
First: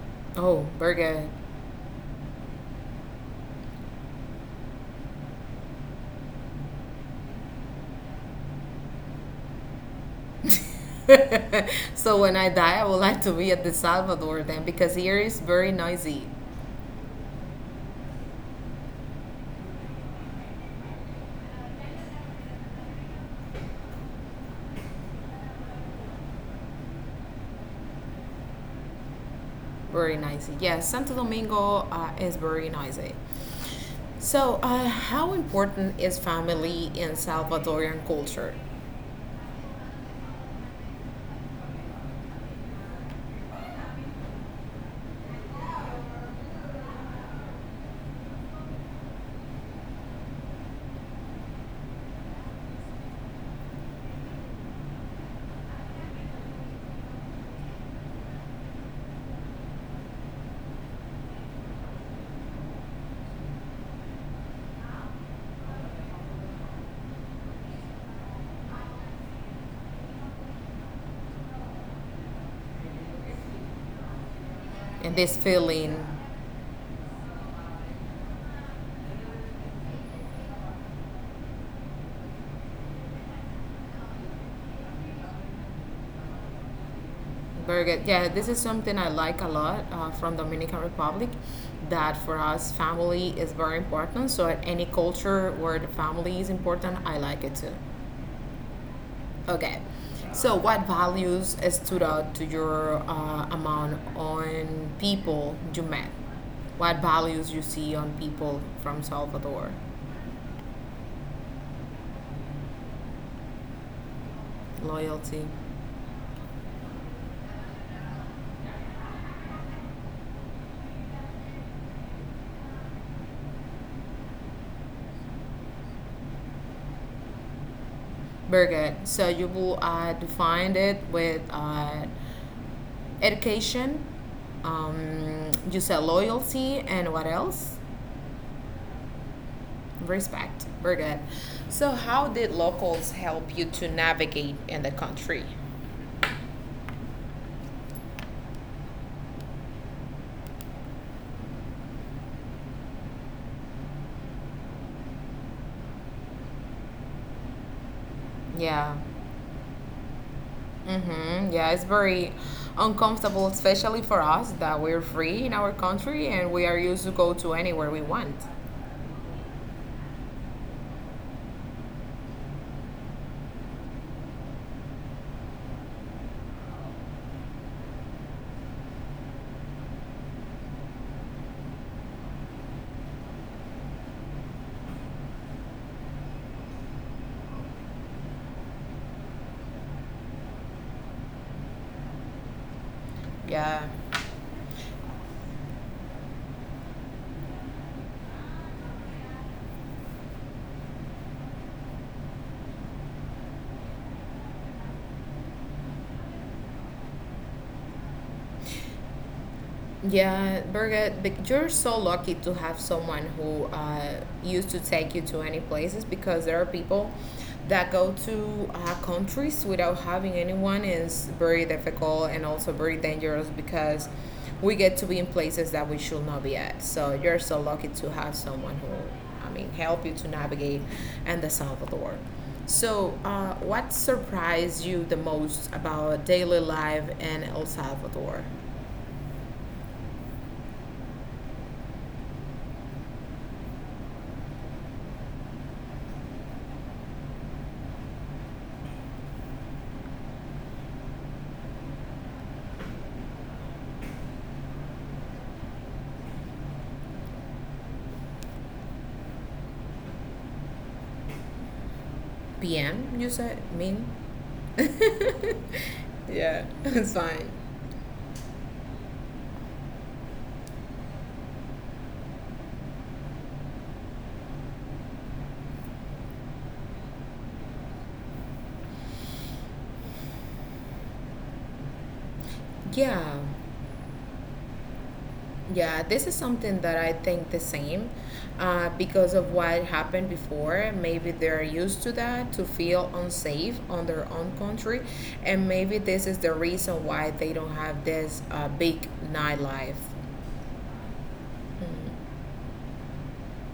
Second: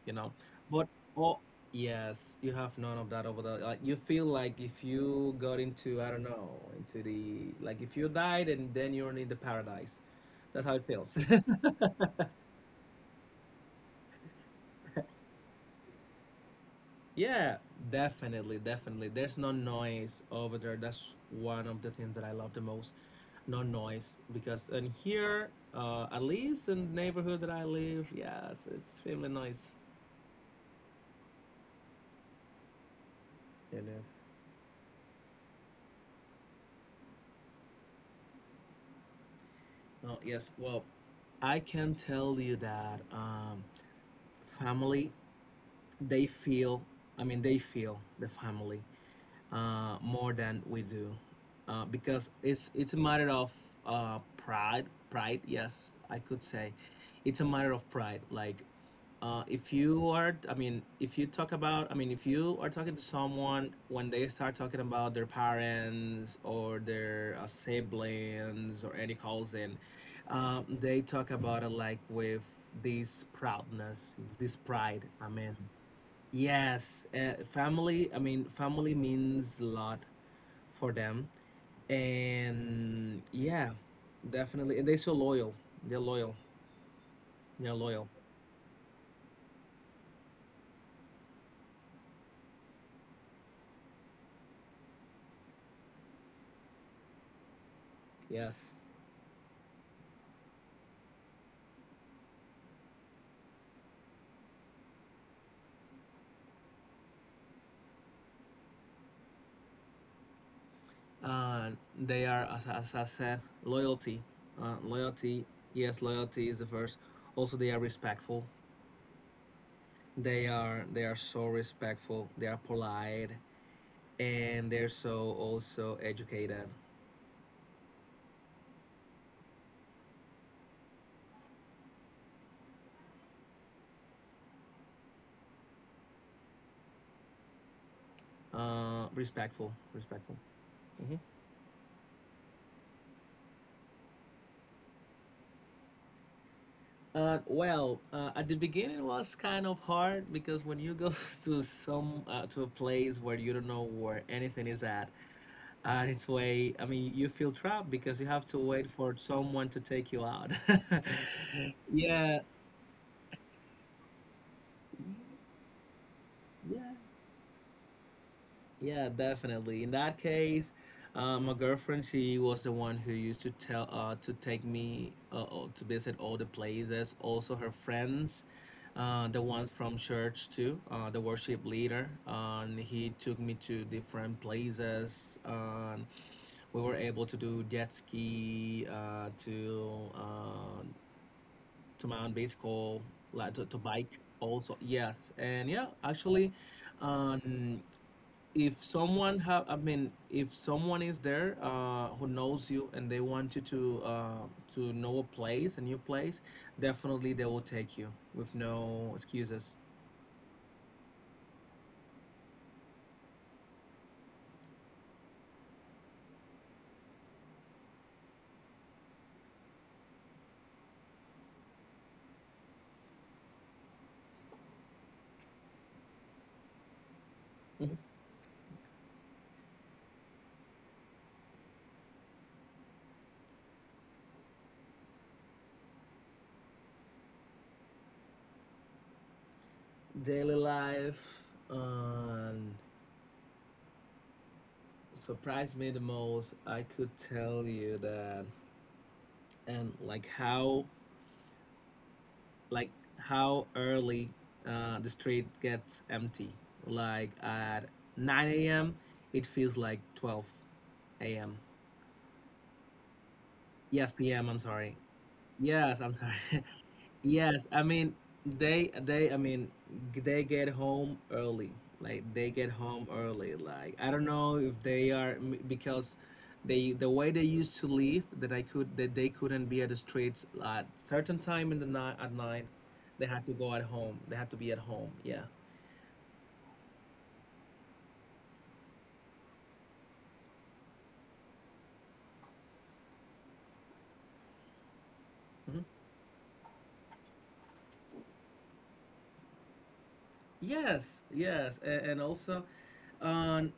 [SPEAKER 2] you know.
[SPEAKER 1] Oh,
[SPEAKER 2] but
[SPEAKER 1] burger.
[SPEAKER 2] oh yes, you have none of that over there. Like you feel like if you got into, I don't know, into the like if you died and then you're in the paradise.
[SPEAKER 1] (laughs)
[SPEAKER 2] That's how it feels.
[SPEAKER 1] So when I die, I would like to be at the Salvador then, because here is very noisy,
[SPEAKER 2] (laughs) Yeah, definitely, definitely. There's no noise over there. That's one of the things that I love the most. No noise, because in here, at least in the neighborhood that I live, yes, it's really noisy.
[SPEAKER 1] very noisy. Yes, Santo Domingo is very noisy.
[SPEAKER 2] It is.
[SPEAKER 1] So, how important is family in Salvadorian culture?
[SPEAKER 2] Oh yes. Well, I can tell you that family, they feel, I mean, they feel the family more than we do, because it's a matter of pride. Pride, yes, I could say. It's a matter of pride. Like, if you are I mean, if you talk about I mean, if you are talking to someone, when they start talking about their parents or their siblings or any cousin, they talk about it like with this proudness, this pride.
[SPEAKER 1] And this
[SPEAKER 2] Amen.
[SPEAKER 1] feeling,
[SPEAKER 2] Yes, I mean, family means a lot for them. And yeah, definitely. And they're so loyal. They're loyal. They're
[SPEAKER 1] very
[SPEAKER 2] loyal.
[SPEAKER 1] good. Yeah, this is something I like a lot from Dominican Republic. That for us, family is very important. So, at any culture where the family is important, I like it too.
[SPEAKER 2] Yes.
[SPEAKER 1] Okay. So, what values stood out to your amount on people you met? What values you see on people from Salvador?
[SPEAKER 2] Uh, they are, as I said, loyalty. Loyalty.
[SPEAKER 1] Loyalty.
[SPEAKER 2] Yes, loyalty is the first. Also, they are respectful. They are so respectful. They are polite, and they're so also educated.
[SPEAKER 1] Very good. So you will define it with education. You said loyalty and what else?
[SPEAKER 2] Respectful, respectful.
[SPEAKER 1] Respect. Very
[SPEAKER 2] Mm-hmm.
[SPEAKER 1] good. So, how did locals help you to navigate in the country?
[SPEAKER 2] Well, at the beginning it was kind of hard because when you go (laughs) to some to a place where you don't know where anything is at, and it's way, I mean, you feel trapped because you have to wait
[SPEAKER 1] Yeah.
[SPEAKER 2] for someone to take you out.
[SPEAKER 1] Mm-hmm. Yeah, it's
[SPEAKER 2] (laughs)
[SPEAKER 1] very
[SPEAKER 2] Yeah,
[SPEAKER 1] uncomfortable, especially for us that we're free in our country and we are
[SPEAKER 2] yeah.
[SPEAKER 1] used to go to anywhere we want.
[SPEAKER 2] Yeah, definitely. In that case, my girlfriend, she was the one who used to tell to take me to visit all the places. Also, her friends, the ones from church too, the worship leader, and he took me to different places. We were able to do jet ski, to mount bicycle, like to
[SPEAKER 1] Yeah.
[SPEAKER 2] bike also. Yes, and yeah, actually, um, if someone have I mean if someone is there, who knows you, and they want you to, to know a new place, definitely they will take you with no excuses.
[SPEAKER 1] Yeah, Birgit, but you're so lucky to have someone who used to take you to any places because there are people that go to countries without having anyone is very difficult and also very dangerous because we get to be in places that we should not be at. So you're so lucky to have someone who, I mean, help you to navigate and the Salvador. So, what surprised you the most about daily life in El Salvador?
[SPEAKER 2] Daily life, um surprised me the most. I could tell you that. And like how early the street gets empty, like at 9 a.m., it feels like 12 a.m.
[SPEAKER 1] p.m., you said? Mean?
[SPEAKER 2] Yes, p.m., I'm sorry.
[SPEAKER 1] (laughs)
[SPEAKER 2] Yes, I'm sorry. (laughs)
[SPEAKER 1] Yeah, (laughs) it's fine.
[SPEAKER 2] Yes, I mean, they I mean g- they get home early. Like they get home early. Like I don't know if they are because the way they used to leave, that they couldn't be at the streets at certain time in the night at night. They had
[SPEAKER 1] Yeah,
[SPEAKER 2] to go at home. They had to be at home. Yeah.
[SPEAKER 1] yeah, this is something that I think the same because of what happened before. Maybe they're used to that, to feel unsafe on their own country. And
[SPEAKER 2] Mhm.
[SPEAKER 1] maybe this is the reason why they don't have this big nightlife.
[SPEAKER 2] Yes, yes, and
[SPEAKER 1] Mm.
[SPEAKER 2] also, um,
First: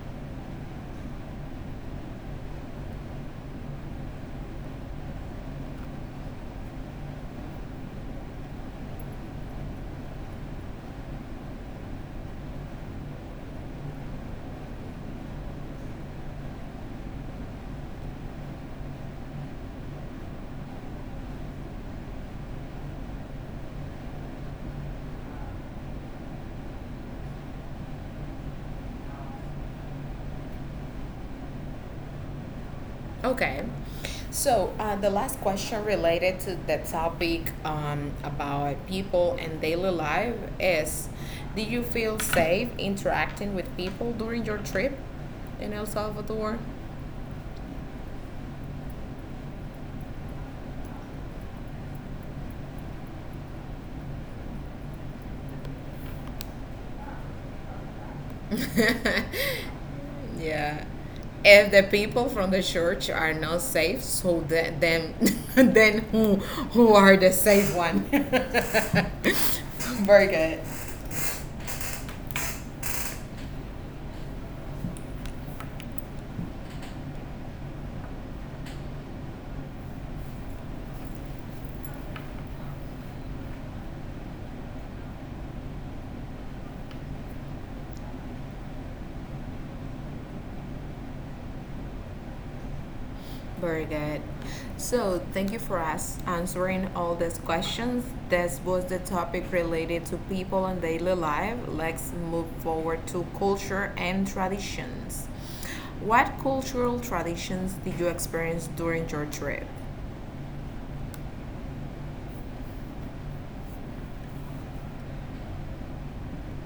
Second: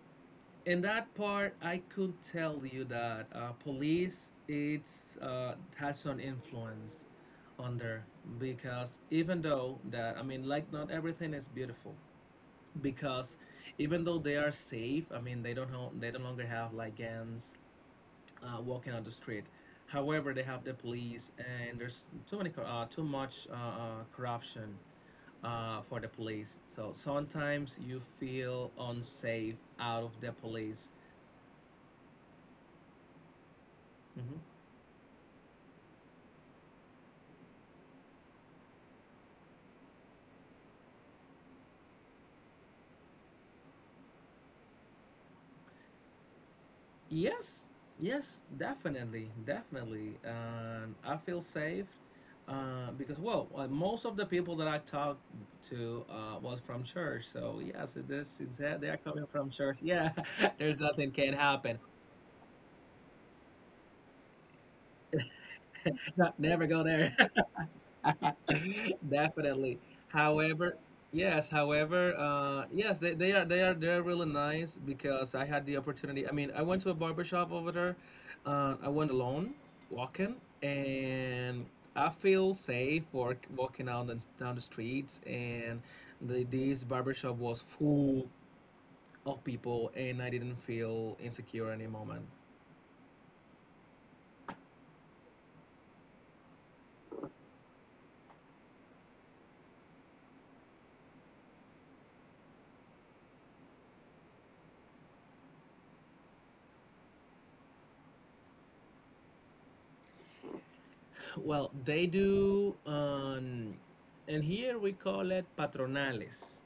[SPEAKER 2] in that part, I could tell you that, police, it's has some influence on there, because even though that, I mean, like not everything is beautiful, because even though they are safe, I mean they don't longer have like gangs walking on the street. However, they have the police, and there's too much corruption for the police. So sometimes you feel unsafe out of the police.
[SPEAKER 1] Okay.
[SPEAKER 2] Mhm.
[SPEAKER 1] So the last question related to the topic about people and daily life is: do you feel safe interacting with people during your trip in El Salvador?
[SPEAKER 2] Yes, yes, definitely, definitely. And I feel safe, because, well, most of the people that I talked to, was from church. So, yes, they're coming
[SPEAKER 1] (laughs)
[SPEAKER 2] from church. Yeah, (laughs) there's
[SPEAKER 1] Yeah.
[SPEAKER 2] nothing can
[SPEAKER 1] If
[SPEAKER 2] happen.
[SPEAKER 1] the people from the church are not safe, so then (laughs) then
[SPEAKER 2] (laughs)
[SPEAKER 1] who
[SPEAKER 2] never go
[SPEAKER 1] who
[SPEAKER 2] there.
[SPEAKER 1] are the safe one?
[SPEAKER 2] (laughs) (laughs) Definitely.
[SPEAKER 1] (laughs) Very good.
[SPEAKER 2] However, yes, however, yes, they're really nice, because I had the opportunity. I mean, I went to a barber shop over there. I went alone, walking, and I feel safe for walking out and down the streets. And this barber shop was full of people, and I didn't feel insecure any moment.
[SPEAKER 1] Very good. So, thank you for us answering all these questions. This was the topic related to people and daily life. Let's move forward to culture and traditions. What cultural traditions did you experience during your trip?
[SPEAKER 2] Well, they do, and here we call it patronales.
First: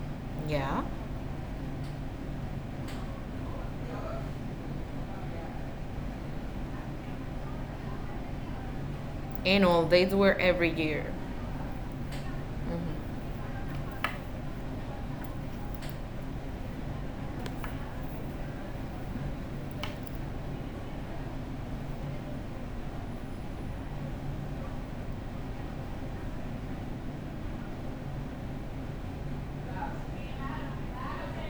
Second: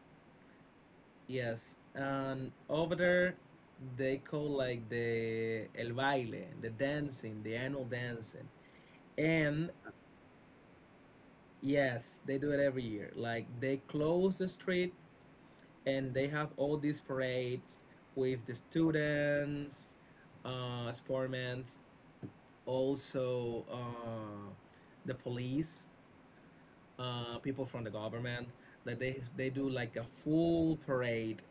[SPEAKER 1] Yeah.
[SPEAKER 2] Yes, and over there they call like the el baile, the dancing, the annual dancing. And
[SPEAKER 1] Annual dates were every year.
[SPEAKER 2] yes, they do it every year. Like they close the street, and they have all these parades with the students, sportmen, also, the police, people from the government. That they do like a full parade.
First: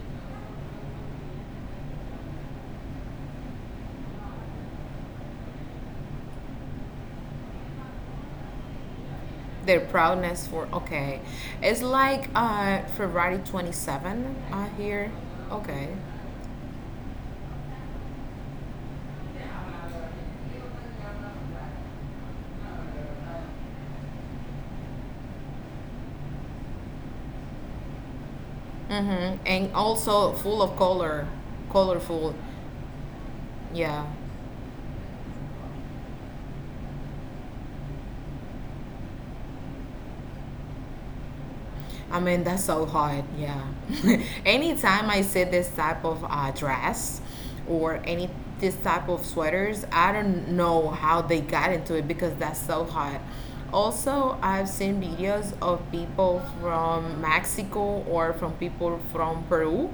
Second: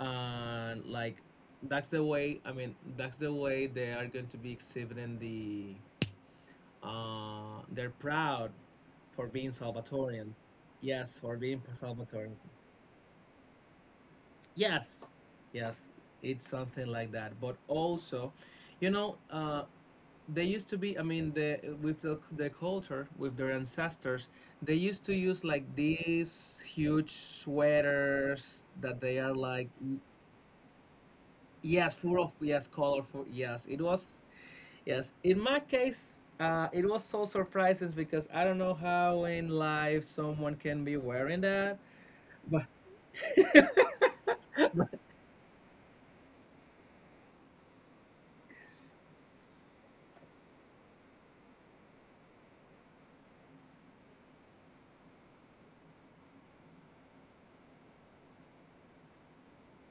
[SPEAKER 2] And like, that's the way they are going to be exhibiting they're proud for being
[SPEAKER 1] Their
[SPEAKER 2] salvatorians.
[SPEAKER 1] proudness for
[SPEAKER 2] Yes,
[SPEAKER 1] okay.
[SPEAKER 2] for being
[SPEAKER 1] It's like
[SPEAKER 2] salvatorians.
[SPEAKER 1] February 27
[SPEAKER 2] Yes,
[SPEAKER 1] here.
[SPEAKER 2] yes,
[SPEAKER 1] Okay.
[SPEAKER 2] it's something like that, but also, you know uh they used to be, I mean, the with the culture, with their ancestors. They used to use like these huge sweaters that they are
[SPEAKER 1] Mm-hmm.
[SPEAKER 2] like.
[SPEAKER 1] And also full of color,
[SPEAKER 2] Yes, full of
[SPEAKER 1] colorful.
[SPEAKER 2] yes, colorful. Yes, it
[SPEAKER 1] Yeah.
[SPEAKER 2] was. Yes, in my case, it was so surprises, because I don't know how in life someone can be wearing that.
[SPEAKER 1] I mean, that's
[SPEAKER 2] But
[SPEAKER 1] so hard. Yeah. (laughs) Anytime I see this type of dress or any this type of sweaters, I don't know how they got into it because that's so hard. Also, I've seen videos of people from Mexico or from people from Peru,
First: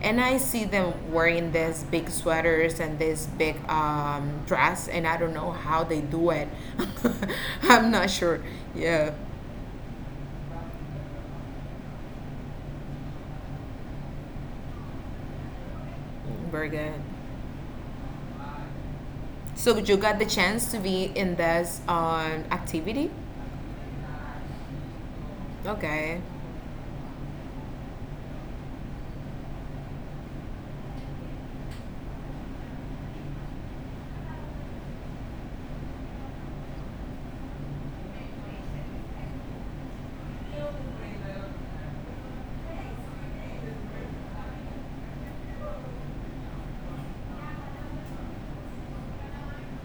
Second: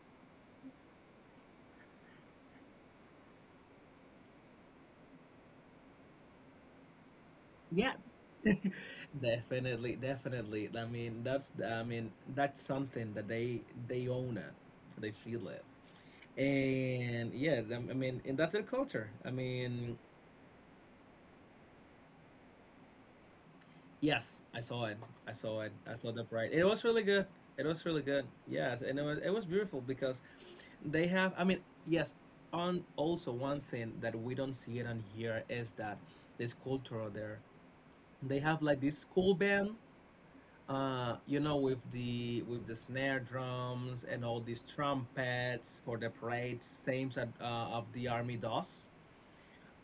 [SPEAKER 1] and I see them wearing these big sweaters and this big dress, and I don't know how they do it. (laughs) I'm
[SPEAKER 2] yeah,
[SPEAKER 1] not sure. Yeah,
[SPEAKER 2] definitely, definitely. I mean, that's something that they own it, they feel it.
[SPEAKER 1] very good.
[SPEAKER 2] And yeah, and that's their culture, I
[SPEAKER 1] So
[SPEAKER 2] mean.
[SPEAKER 1] you got the chance to be in this activity?
[SPEAKER 2] Yes, I saw it. I saw it. I saw
[SPEAKER 1] Okay.
[SPEAKER 2] the parade. It was really good. It was really good. Yes, and it was beautiful, because they have. I mean, yes. On also one thing that we don't see it on here is that this culture there. They have like this school band, with the snare drums and all these trumpets for the parade, same as of the army does,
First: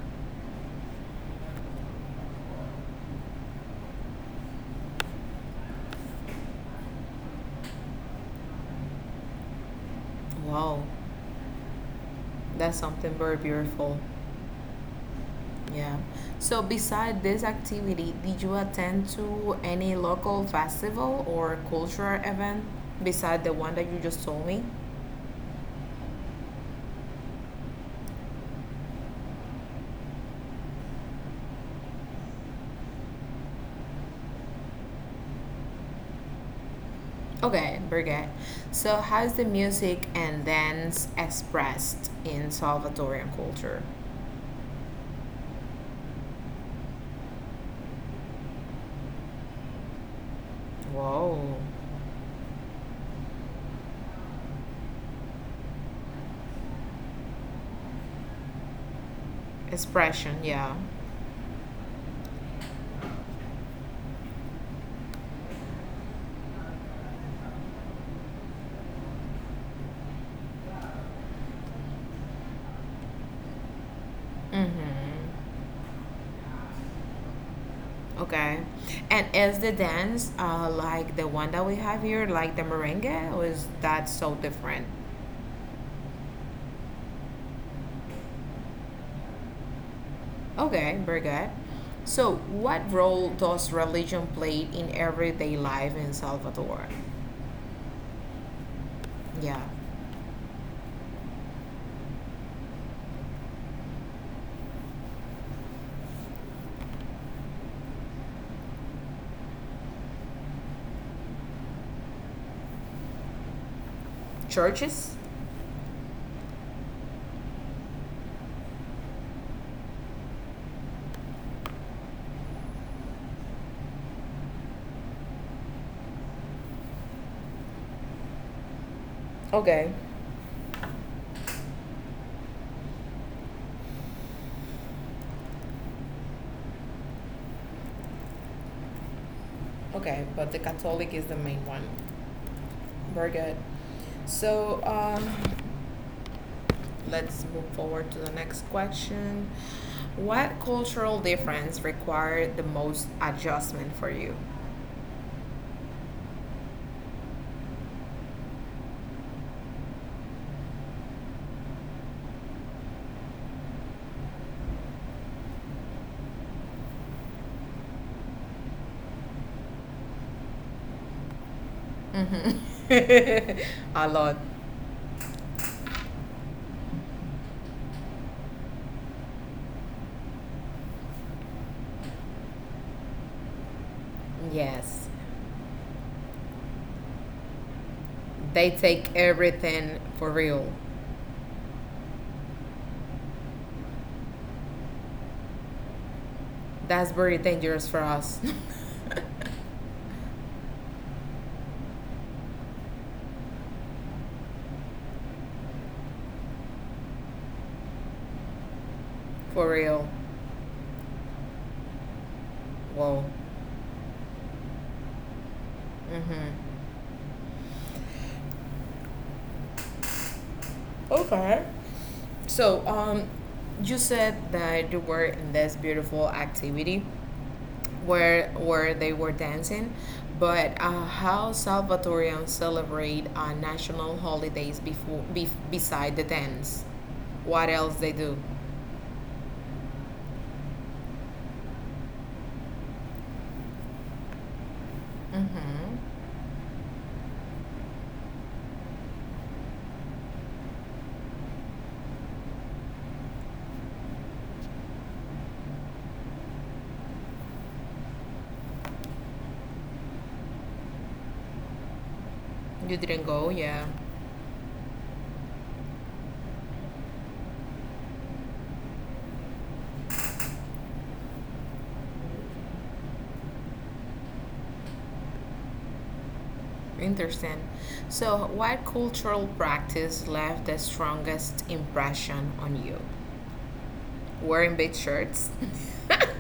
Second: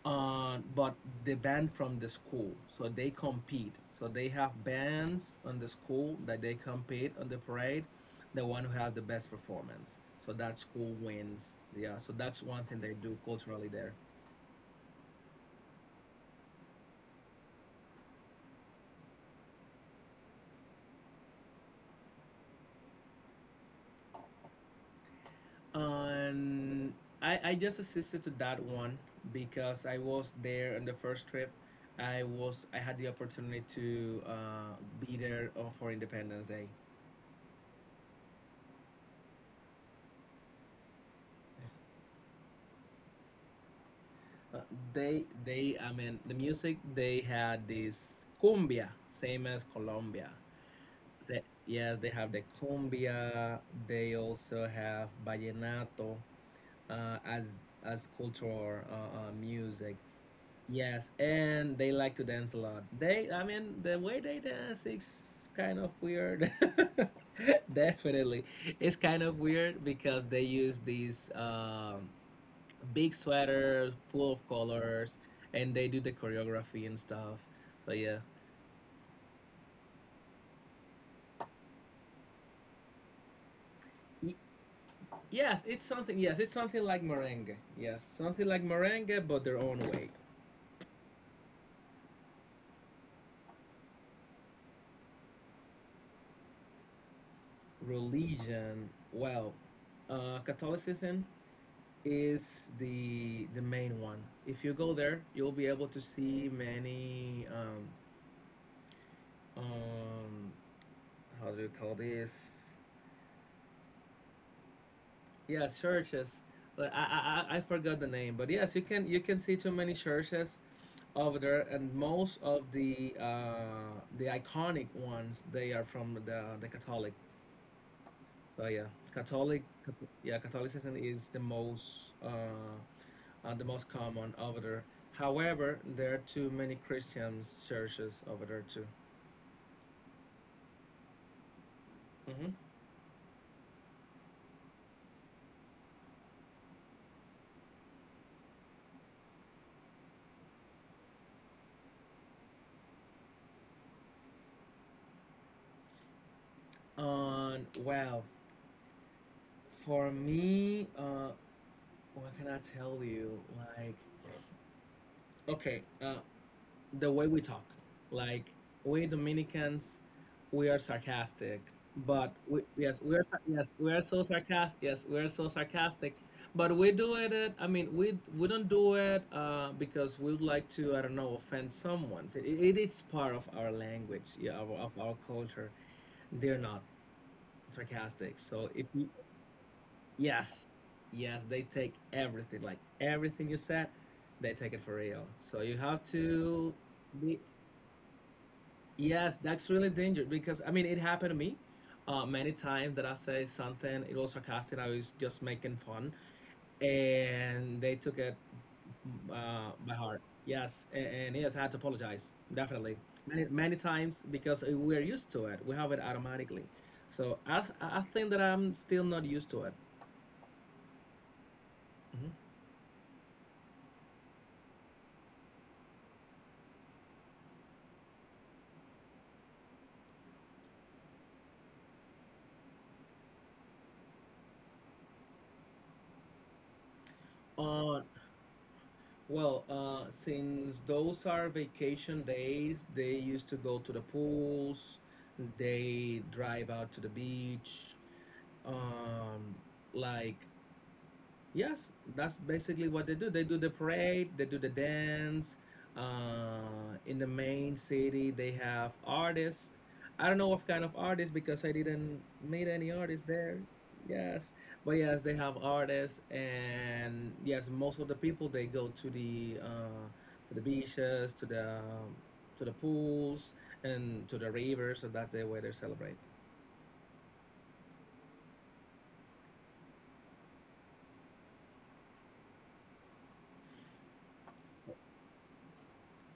[SPEAKER 2] but they banned from the school, so they compete. So they have bands on the school that they compete on the parade. The one who have the best performance, so that
[SPEAKER 1] Wow.
[SPEAKER 2] school wins. Yeah, so that's one
[SPEAKER 1] That's
[SPEAKER 2] thing they
[SPEAKER 1] something
[SPEAKER 2] do
[SPEAKER 1] very
[SPEAKER 2] culturally there.
[SPEAKER 1] beautiful. Yeah. So beside this activity, did you attend to any local festival or cultural event beside the one that you just told me?
[SPEAKER 2] And I just assisted to that one, because I was there on the first trip. I had the opportunity to, be there, for Independence Day.
[SPEAKER 1] Okay, very good. So how's the music and dance expressed in Salvadorian culture?
[SPEAKER 2] Uh, they I mean the music, they had this cumbia, same as Colombia. They-
[SPEAKER 1] Whoa.
[SPEAKER 2] yes, they have the cumbia. They also have vallenato, as cultural music.
[SPEAKER 1] Expression, yeah.
[SPEAKER 2] Yes, and they like to dance a lot. They I mean the way they dance is kind of weird. (laughs) Definitely, it's kind of weird, because they use these. Big sweaters full of colors,
[SPEAKER 1] Mm-hmm.
[SPEAKER 2] and they do the choreography and stuff. So yeah,
[SPEAKER 1] Okay. And is the dance like the one that we have here, like the merengue, or is that so
[SPEAKER 2] Y-
[SPEAKER 1] different?
[SPEAKER 2] yes, it's something. Yes, it's something like merengue. Yes, something like merengue, but their own way.
[SPEAKER 1] Okay, very good. So, what role does religion play in everyday life in Salvador?
[SPEAKER 2] Religion, well,
[SPEAKER 1] Yeah.
[SPEAKER 2] Catholicism is the main one. If you go there, you'll be able to see many, um how do you call this?
[SPEAKER 1] Churches?
[SPEAKER 2] Yeah, churches. Like I forgot the name, but yes, you can see too many churches over there, and most of the, the iconic ones, they are from the Catholic. So yeah, Catholic,
[SPEAKER 1] Okay.
[SPEAKER 2] yeah, Catholicism is the most common over there. However, there are too many Christians churches over there too.
[SPEAKER 1] Okay, but the Catholic is the main one.
[SPEAKER 2] Hmm.
[SPEAKER 1] Very good. So, let's move forward to the next question. What cultural difference required the most adjustment for you?
[SPEAKER 2] And well, for me, what can I tell you? Like, okay, the way we talk. Like we Dominicans, we are sarcastic. But we, yes, we are sar-
[SPEAKER 1] Mhm.
[SPEAKER 2] yes, we
[SPEAKER 1] (laughs)
[SPEAKER 2] are
[SPEAKER 1] A
[SPEAKER 2] so
[SPEAKER 1] lot.
[SPEAKER 2] sarcastic. Yes, we are so sarcastic, but we do it. We don't do it, because we would like to. I don't know, offend someone. It is part of our language, yeah, of
[SPEAKER 1] Yes.
[SPEAKER 2] our culture. They're not sarcastic. So
[SPEAKER 1] They
[SPEAKER 2] if you
[SPEAKER 1] take everything for
[SPEAKER 2] Yes,
[SPEAKER 1] real.
[SPEAKER 2] yes, they take everything. Like everything you said, they take it for real. So you have to
[SPEAKER 1] That's very
[SPEAKER 2] be.
[SPEAKER 1] dangerous for us.
[SPEAKER 2] Yes,
[SPEAKER 1] (laughs)
[SPEAKER 2] that's really dangerous, because I mean, it happened to me many times that I say something, it was sarcastic. I was just making fun, and they took it,
[SPEAKER 1] For
[SPEAKER 2] by
[SPEAKER 1] real.
[SPEAKER 2] heart. Yes, and yes, I had to apologize, definitely,
[SPEAKER 1] Whoa.
[SPEAKER 2] many many times, because we're used to it. We have it automatically.
[SPEAKER 1] Hmm.
[SPEAKER 2] So I think that I'm still not used to it.
[SPEAKER 1] Okay.
[SPEAKER 2] Mhm.
[SPEAKER 1] So, you said that you were in this beautiful activity where they were dancing, but how Salvatorians celebrate national holidays before beside the dance? What else
[SPEAKER 2] Uh,
[SPEAKER 1] they do?
[SPEAKER 2] Well, since those are vacation days, they used to go to the pools,
[SPEAKER 1] Mm-hmm.
[SPEAKER 2] they drive out to the beach. um, like Yes, that's basically what they do. They do the parade, they do the dance. In the main city, they have artists. I don't know what kind of artists, because I didn't meet any
[SPEAKER 1] You didn't
[SPEAKER 2] artists
[SPEAKER 1] go,
[SPEAKER 2] there.
[SPEAKER 1] yeah.
[SPEAKER 2] Yes, but yes, they have artists, and yes, most of the people, they go to the beaches, to the pools, and to the rivers, so that's the way they celebrate.
[SPEAKER 1] Interesting. So, what cultural practice left the strongest impression on you? Wearing big shirts, (laughs)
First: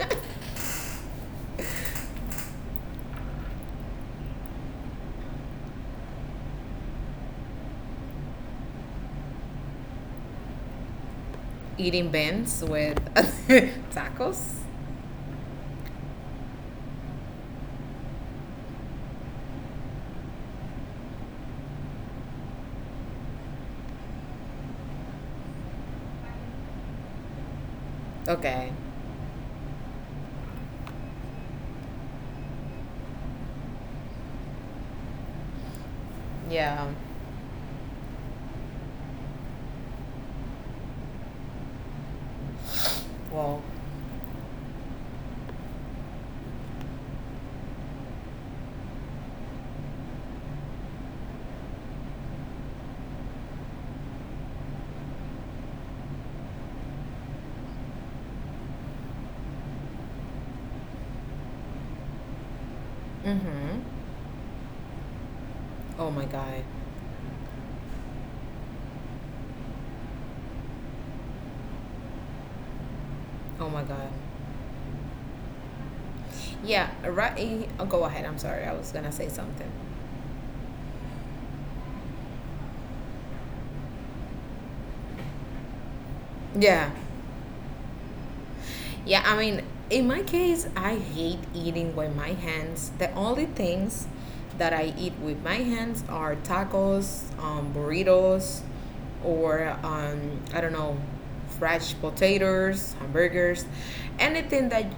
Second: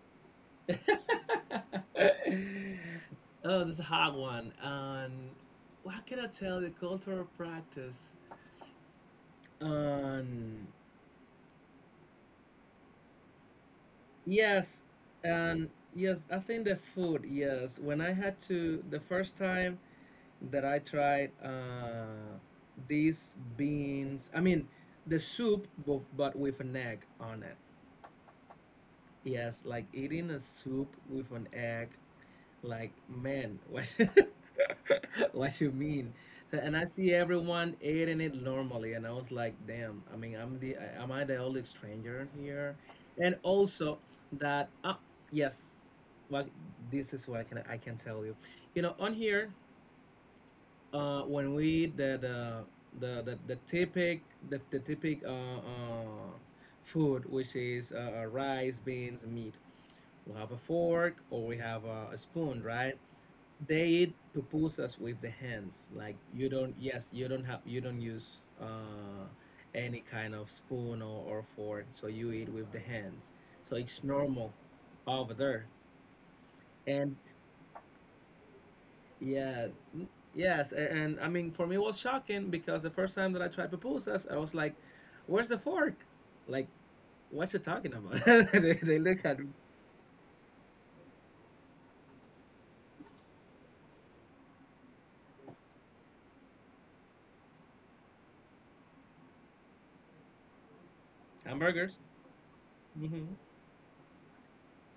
[SPEAKER 2] (laughs) Oh, this is a hard one. What can I tell you? Cultural practice. Um,
[SPEAKER 1] eating beans with (laughs) tacos.
[SPEAKER 2] yes, and yes, I think the food. Yes, when I had to the first time that I tried, these beans. I mean, the soup, but with an egg on it.
[SPEAKER 1] Okay,
[SPEAKER 2] Yes, like eating a soup with an egg. Like, man, (laughs) what? (laughs) What you mean? So, and I
[SPEAKER 1] yeah.
[SPEAKER 2] see everyone eating it normally, and I was like, damn. I mean, am I the only stranger here? And
[SPEAKER 1] Well,
[SPEAKER 2] also that ah yes, well, this is what I can tell you. You know, on here, when we the typic the the typic uh, uh food, which is, rice, beans, meat. We have a fork, or we have, a spoon, right?
[SPEAKER 1] mm-hmm.
[SPEAKER 2] They eat pupusas with the hands,
[SPEAKER 1] Oh
[SPEAKER 2] like
[SPEAKER 1] my
[SPEAKER 2] you
[SPEAKER 1] god.
[SPEAKER 2] don't yes you don't have you don't use, any kind of spoon, or fork, so you eat with the hands,
[SPEAKER 1] Oh
[SPEAKER 2] so
[SPEAKER 1] my
[SPEAKER 2] it's
[SPEAKER 1] god.
[SPEAKER 2] normal over there.
[SPEAKER 1] Yeah.
[SPEAKER 2] And
[SPEAKER 1] Right. Oh, Go ahead. I'm sorry. I was gonna say
[SPEAKER 2] yeah,
[SPEAKER 1] something.
[SPEAKER 2] n- yes, and I mean, for me, it was shocking, because the first time that I tried pupusas, I was like, where's the fork? Like,
[SPEAKER 1] Yeah.
[SPEAKER 2] what you talking about? (laughs) They
[SPEAKER 1] Yeah,
[SPEAKER 2] look
[SPEAKER 1] I
[SPEAKER 2] at
[SPEAKER 1] mean, in my case, I hate eating with my hands. The only things that I eat with my hands are tacos, burritos, or I don't know, fresh
[SPEAKER 2] hamburgers.
[SPEAKER 1] potatoes,
[SPEAKER 2] hmm
[SPEAKER 1] hamburgers, anything that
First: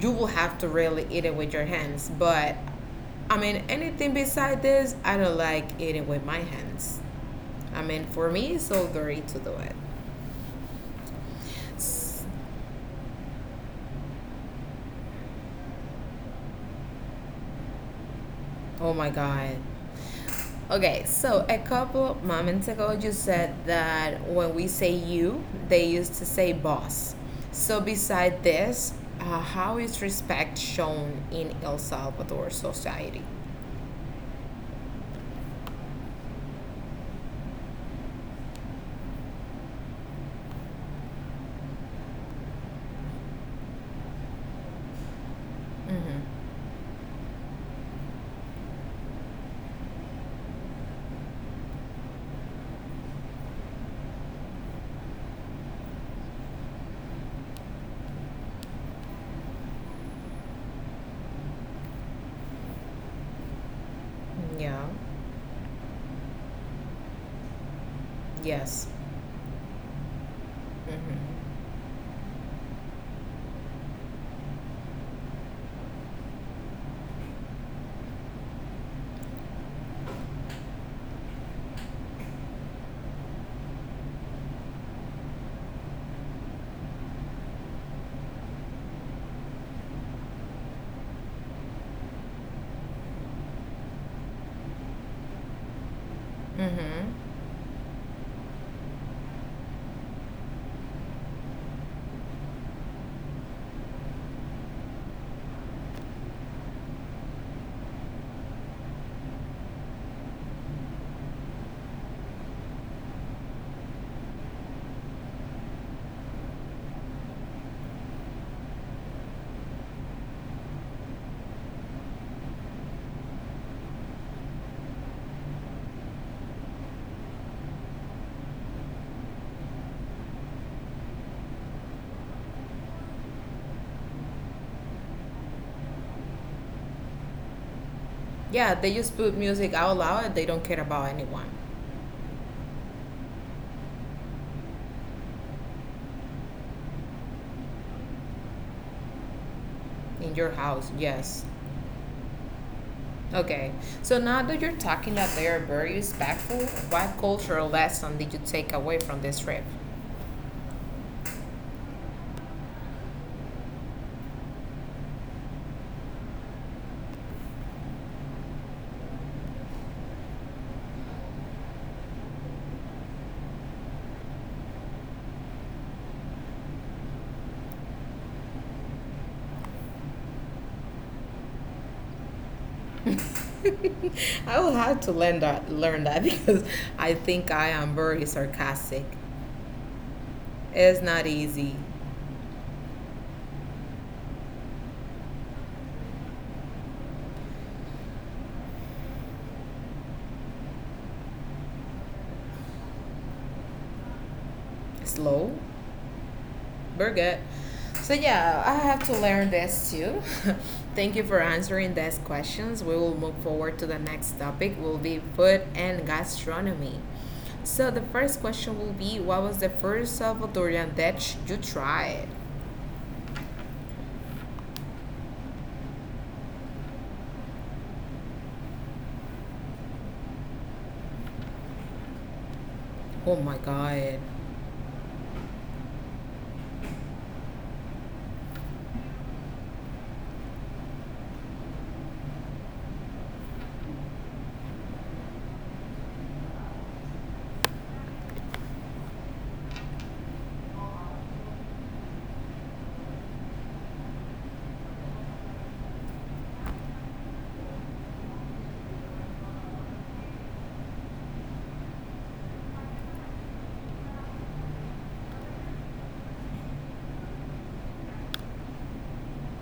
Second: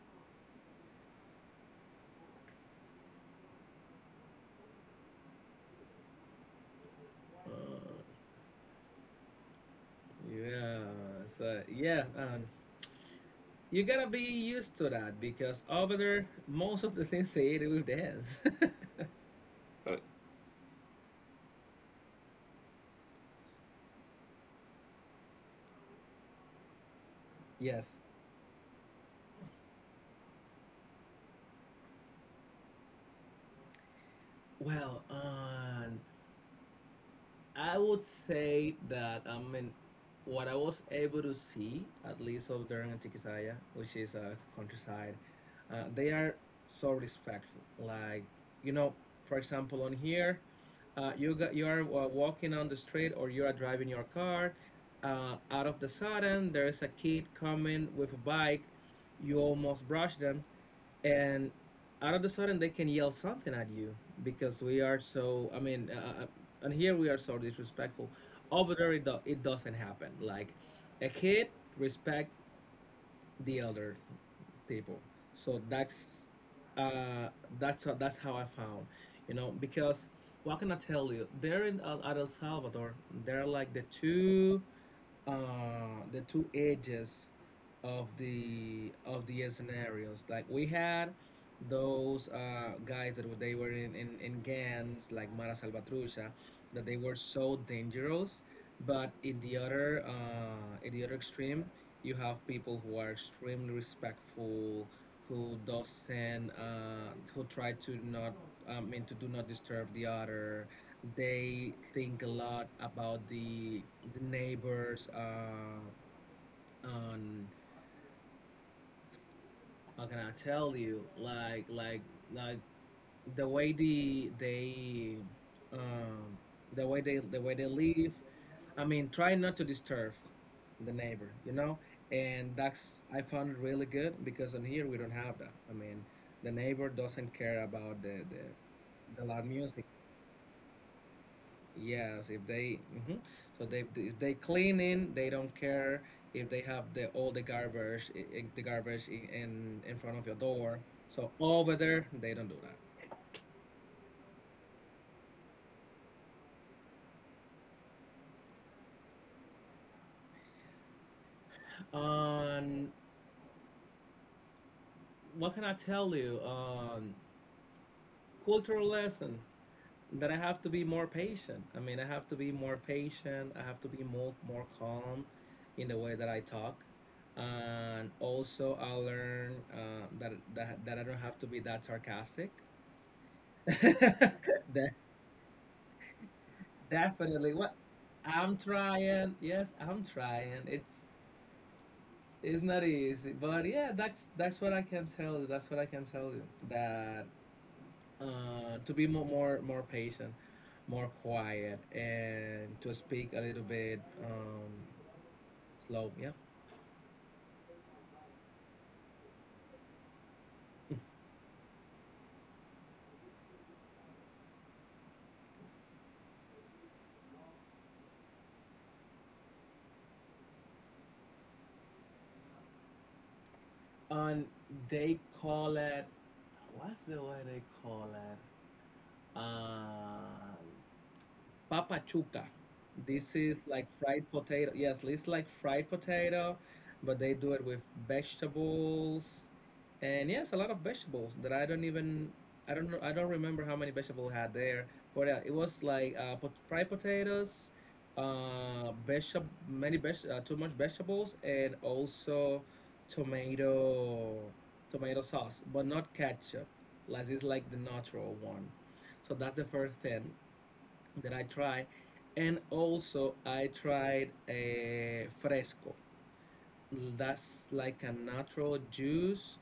[SPEAKER 1] you will have to really eat it with your hands. But I mean, anything beside this, I don't like eating with my hands. I
[SPEAKER 2] uh,
[SPEAKER 1] mean, for me, it's so dirty to do it.
[SPEAKER 2] yeah so yeah,
[SPEAKER 1] S-
[SPEAKER 2] you gotta be used to that, because over there, most of the things they eat with dance. (laughs)
[SPEAKER 1] Oh my god. Okay, so a couple moments ago, you said that when we say you, they used to say boss. So,
[SPEAKER 2] Yes.
[SPEAKER 1] beside this, how is respect shown in El Salvador society?
[SPEAKER 2] Well, I would say that, I mean, what I was able to see, at least over there in Antiquisaya, which is a countryside, they
[SPEAKER 1] Mm-hmm.
[SPEAKER 2] are so respectful. Like, you know, for example, on here, you are, walking on the street, or you are driving your car. Out of the sudden, there is a kid coming with a bike. You almost brush them, and out of the sudden, they can yell something at you, because we
[SPEAKER 1] Yeah.
[SPEAKER 2] are so. I mean, and here we are so disrespectful. Over
[SPEAKER 1] Yes.
[SPEAKER 2] there, it doesn't happen. Like a
[SPEAKER 1] Mm-hmm.
[SPEAKER 2] kid respect the elders people. So uh, that's how I found, because what can I tell you? There in at El Salvador, there are like the two edges of the scenarios. Like we had those, guys that they were in gangs like Mara Salvatrucha, that they
[SPEAKER 1] Mm-hmm.
[SPEAKER 2] were so dangerous. But in the other extreme, you have people who are extremely respectful, who doesn't who try to not I mean to do not disturb the other. They think a lot about the neighbors, on how can I tell you, like the way they um the way they they live. I mean, try not to disturb the neighbor. And that's, I found it really good because on here we don't have that. I mean, the neighbor doesn't care about
[SPEAKER 1] Yeah, they just
[SPEAKER 2] the
[SPEAKER 1] put
[SPEAKER 2] loud
[SPEAKER 1] music
[SPEAKER 2] music.
[SPEAKER 1] out loud. They don't care about anyone
[SPEAKER 2] Yes, if they so they, if they cleaning, they don't care if they have the all the garbage the garbage in front of your
[SPEAKER 1] in your
[SPEAKER 2] door.
[SPEAKER 1] house.
[SPEAKER 2] So
[SPEAKER 1] Yes.
[SPEAKER 2] over there, they don't do that.
[SPEAKER 1] Okay. So now that you're talking that they are very respectful, what cultural lesson did you take away from this trip?
[SPEAKER 2] Um, what can I tell you? Cultural lesson, that I have to be more patient. I mean, I have to be more patient. I have to be more calm in the way that I talk. And also, I learn that, that I don't have to be that sarcastic.
[SPEAKER 1] (laughs) I
[SPEAKER 2] (laughs)
[SPEAKER 1] will
[SPEAKER 2] De-
[SPEAKER 1] have to learn that (laughs) because I think
[SPEAKER 2] definitely.
[SPEAKER 1] I
[SPEAKER 2] What
[SPEAKER 1] am very
[SPEAKER 2] I'm
[SPEAKER 1] sarcastic.
[SPEAKER 2] trying. Yes, I'm trying.
[SPEAKER 1] It's not easy.
[SPEAKER 2] It's not easy, but yeah, that's what I can tell you. That's what I can tell you. That to be more patient, more quiet, and to speak a little bit
[SPEAKER 1] Slow,
[SPEAKER 2] slow. Yeah.
[SPEAKER 1] but good. So yeah, I have to learn this too. (laughs) Thank you for answering these questions. We will move forward to the next topic will be food and gastronomy. So the first question will be what was the first Salvadorian dish you tried?
[SPEAKER 2] And they call it. What's the way they call it? Um, papachuca. This
[SPEAKER 1] Oh my
[SPEAKER 2] is like
[SPEAKER 1] god.
[SPEAKER 2] fried potato. Yes, it's like fried potato, but they do it with vegetables, and yes, a lot of vegetables that I don't even I don't know- I don't remember how many vegetables I had there. But yeah, it was like pot- fried potatoes, vegetable many too much vegetables, and also tomato tomato sauce, but not ketchup. Like it's like the natural one. So that's the first thing that I tried, and also I tried a fresco. That's like a natural juice,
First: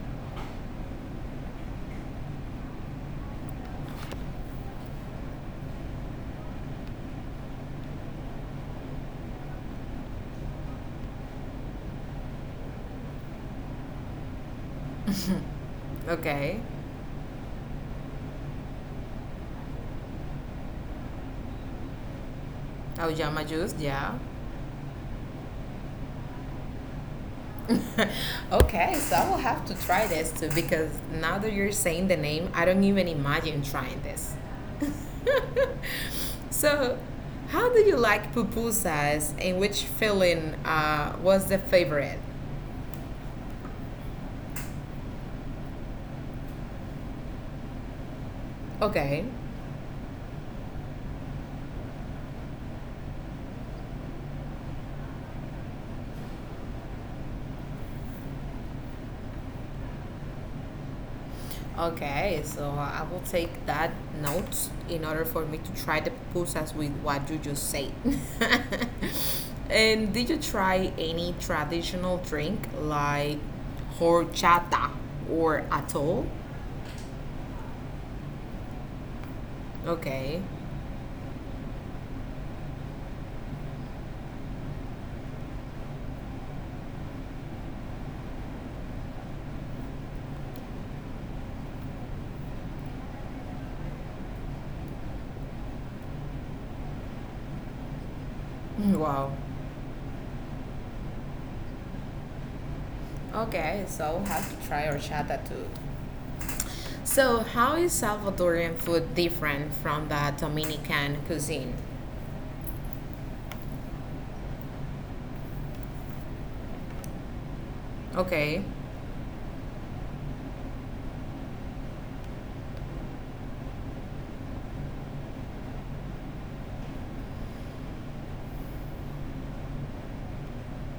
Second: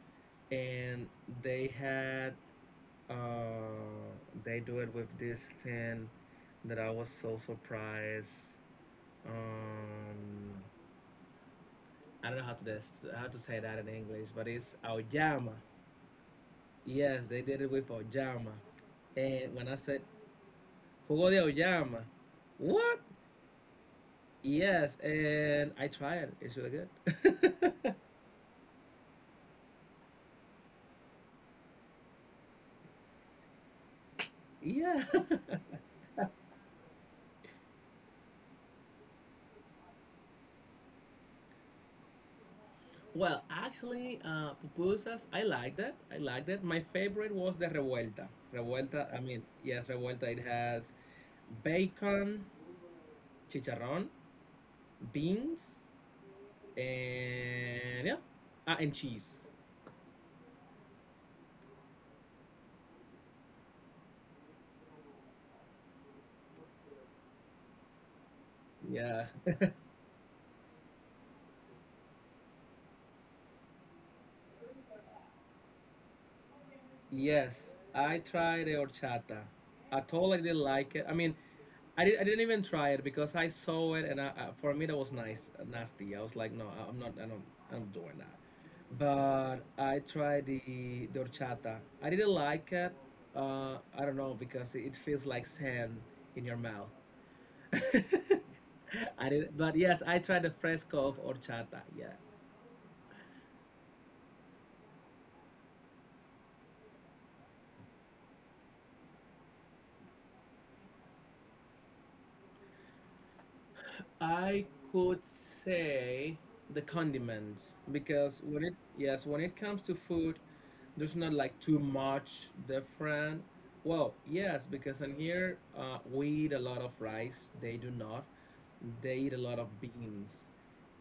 [SPEAKER 2] and they had uh, they do it with this thing that I was so surprised. Um, I don't know how to how to say that in English, but it's auyama.
[SPEAKER 1] Okay.
[SPEAKER 2] Yes, they did it with auyama. And when I said jugo de auyama, what?
[SPEAKER 1] Auyama juice, yeah.
[SPEAKER 2] Yes, and I tried. It's really good. (laughs)
[SPEAKER 1] (laughs) Okay, so I will have to try this too because now that you're saying the name, I don't even imagine trying this.
[SPEAKER 2] Yeah. (laughs)
[SPEAKER 1] (laughs) So, how do you like pupusas and which filling was the favorite?
[SPEAKER 2] Well, actually, pupusas, I like that. I like that. My favorite was the revuelta. Revuelta, I
[SPEAKER 1] Okay.
[SPEAKER 2] mean, yes, revuelta. It has bacon, chicharrón, beans, and yeah, ah, and cheese.
[SPEAKER 1] Okay, so I will take that note in order for me to try the pupusas with what you just said. (laughs)
[SPEAKER 2] Yeah. (laughs)
[SPEAKER 1] And did you try any traditional drink like horchata or atol?
[SPEAKER 2] Yes, I tried the horchata. I totally
[SPEAKER 1] Okay.
[SPEAKER 2] didn't like it. I mean, I didn't even try it because I saw it and for me that was nice, nasty. I was like, no, I- I'm not, I don't, I'm not doing that. But I tried the horchata. I didn't like it. I don't know because it feels like sand in your mouth. (laughs)
[SPEAKER 1] Mm,
[SPEAKER 2] I
[SPEAKER 1] wow.
[SPEAKER 2] did, but yes, I tried the fresco of horchata. Yeah.
[SPEAKER 1] Okay, so have to try horchata too. So, how is Salvadorian food different from the Dominican cuisine?
[SPEAKER 2] I could say the condiments because when
[SPEAKER 1] Okay,
[SPEAKER 2] it yes, when it comes to food, there's not like too much different. Well, yes, because in here we eat a lot of rice. They do not. They eat a lot of beans,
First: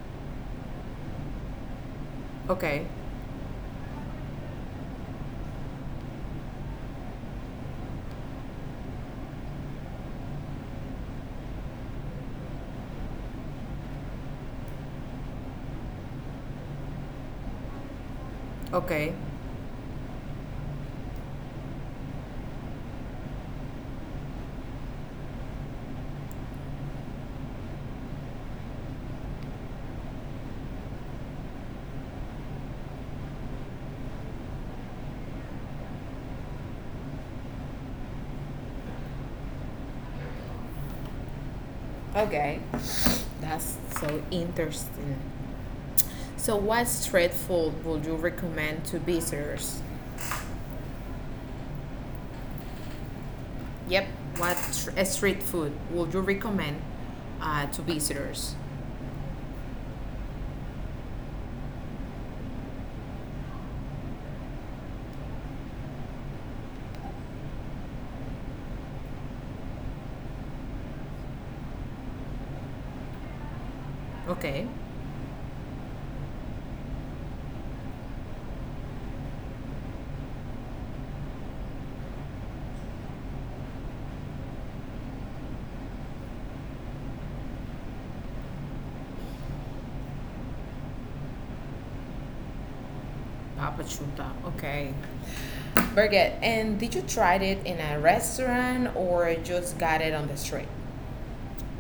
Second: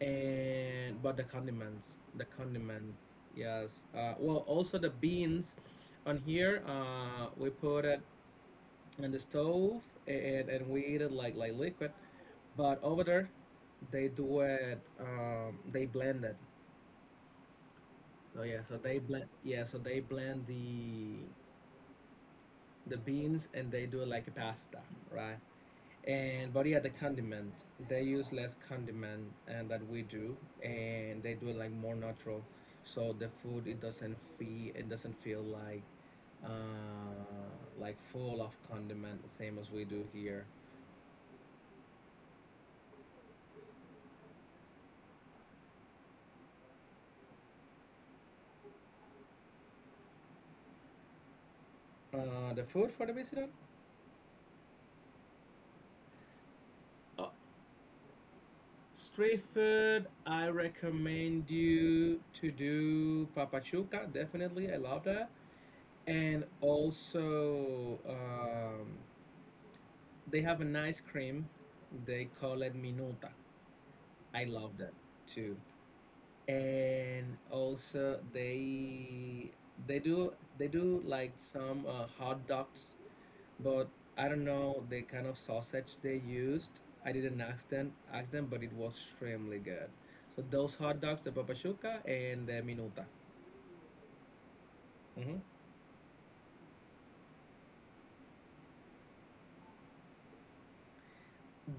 [SPEAKER 2] and but the
[SPEAKER 1] okay,
[SPEAKER 2] condiments, yes. Well, also the beans. On here, we put it in the stove and we eat it like liquid. But over there, they do it. They blend it. So yeah, so they
[SPEAKER 1] okay.
[SPEAKER 2] blend. Yeah, so they blend the beans and they do it like a pasta, right? And but yeah, the condiment they use less condiment and that we do, and they do it like more natural. So the food, it doesn't feel uh like full of condiment, same as we do here.
[SPEAKER 1] Okay, that's so interesting. So, what street food would you recommend to visitors?
[SPEAKER 2] The food for the visitor.
[SPEAKER 1] Yep, what street food would you recommend
[SPEAKER 2] Oh.
[SPEAKER 1] to visitors?
[SPEAKER 2] Street food, I recommend you to do papachuca. Definitely, I love that. And also, they have an ice cream. They call it minuta. I
[SPEAKER 1] Okay,
[SPEAKER 2] love that too. And also, they they do like some hot dogs but I don't know the kind of sausage they used. I didn't ask them, but it was extremely good. So those hot dogs, the papachuca and the minuta.
[SPEAKER 1] Papa Chuta. Okay,
[SPEAKER 2] Hmm
[SPEAKER 1] Birgit, and did you try it in a restaurant or just got it on the street?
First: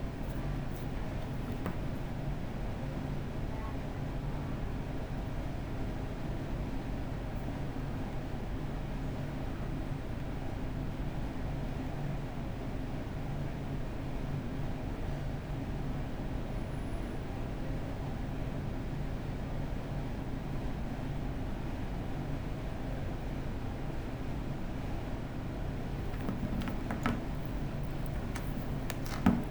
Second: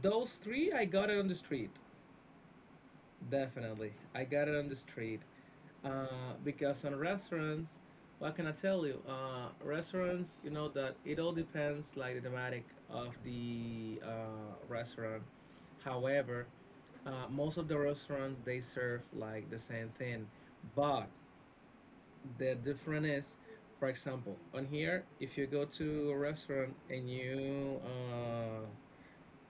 [SPEAKER 2] Those three, I got it on the street. Definitely, I got it on the street. Because on restaurants, what can I tell you? Restaurants, you know that it all depends like the thematic of the restaurant. However, most of the restaurants they serve like the same thing, but the difference is, for example, on here, if you go to a restaurant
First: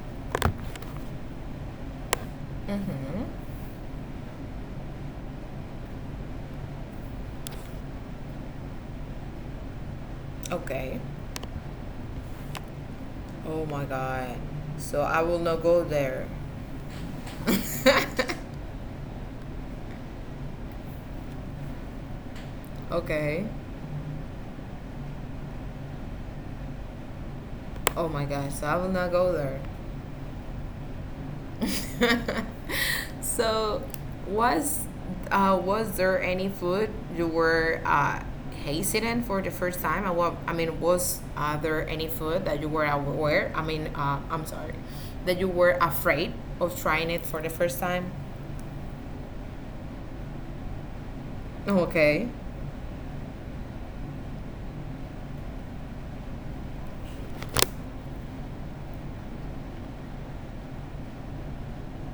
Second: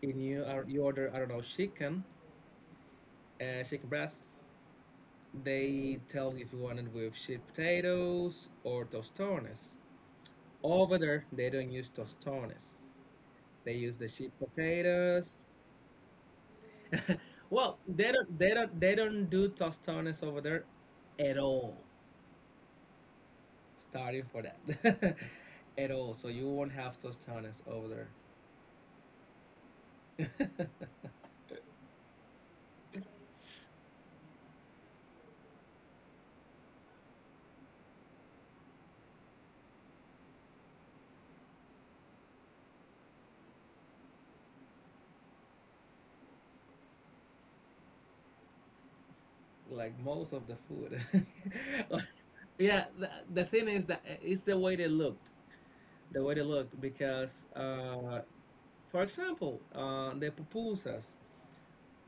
[SPEAKER 2] and you are you order I don't know chicken,
[SPEAKER 1] Mm-hmm.
[SPEAKER 2] chicken breast, they tell if you want it with sweet potatoes or tostones. Over
[SPEAKER 1] Okay.
[SPEAKER 2] there, they don't use tostones.
[SPEAKER 1] Oh
[SPEAKER 2] They
[SPEAKER 1] my
[SPEAKER 2] use the sweet
[SPEAKER 1] God. So I will
[SPEAKER 2] potatoes.
[SPEAKER 1] not go there.
[SPEAKER 2] (laughs) well,
[SPEAKER 1] (laughs)
[SPEAKER 2] they don't do tostones over there at all.
[SPEAKER 1] Okay.
[SPEAKER 2] Starting for that, (laughs) at all. So you won't have tostones over
[SPEAKER 1] Oh my gosh, so I will not go there.
[SPEAKER 2] there.
[SPEAKER 1] (laughs) So, was was there any food you were hesitant for the first time? I, I mean, was there any food that you were aware? I mean, I'm sorry, that you were afraid of trying it for the first time?
[SPEAKER 2] (laughs) like most of the food.
[SPEAKER 1] Okay.
[SPEAKER 2] (laughs) yeah, the thing is that it's the way they looked, the way they looked because for example, the pupusas.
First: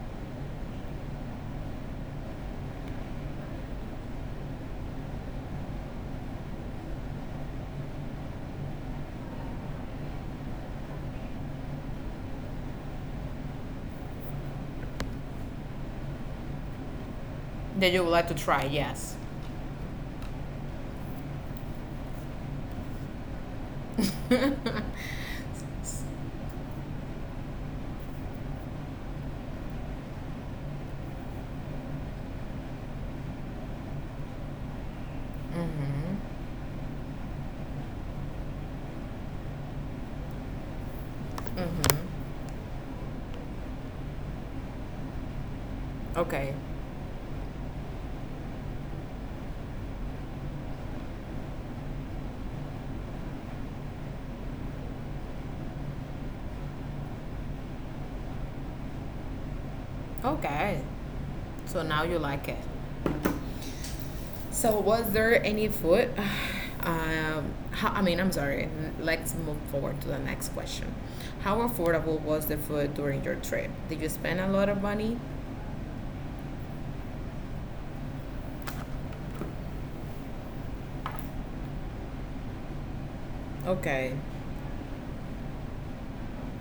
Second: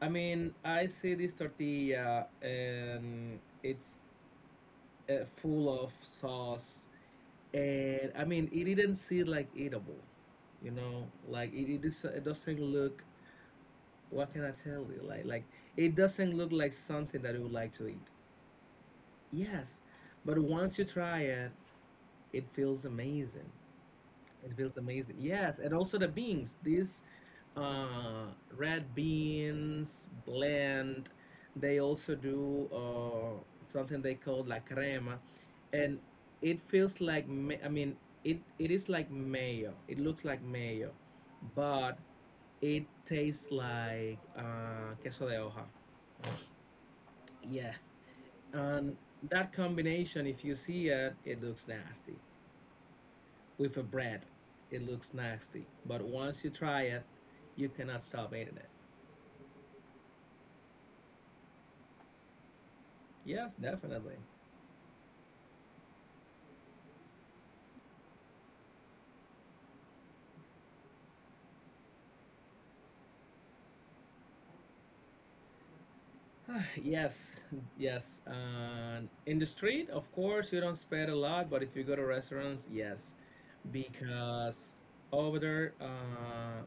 [SPEAKER 2] I mean, I see this tortilla and it's full of sauce, and I mean, it didn't seem like eatable. You know, like it doesn't look. What can I tell you? Like it doesn't look like something that you would like to
[SPEAKER 1] That
[SPEAKER 2] eat.
[SPEAKER 1] you would like to try? Yes.
[SPEAKER 2] Yes, but once you try it, it feels amazing.
[SPEAKER 1] (laughs)
[SPEAKER 2] It feels
[SPEAKER 1] Hmm.
[SPEAKER 2] amazing. Yes, and also the beans. These red beans blend. They also do something they call la crema, and it feels like it. It is like mayo. It looks like mayo, but
[SPEAKER 1] Hmm.
[SPEAKER 2] it tastes like queso de hoja.
[SPEAKER 1] Okay.
[SPEAKER 2] Yeah, and that combination, if you see it, it looks nasty. With a bread. It looks nasty, but once you try it, you cannot stop eating it.
[SPEAKER 1] Okay. So now you like it.
[SPEAKER 2] Yes, definitely.
[SPEAKER 1] So, was there any food? (sighs) How, I mean, I'm sorry. N- Let's move forward to the next question. How affordable was the food during your trip? Did you spend a lot of money?
[SPEAKER 2] (sighs) yes, yes. In the street, of course, you don't spend a lot, but if you go to restaurants, yes,
[SPEAKER 1] Okay.
[SPEAKER 2] because over there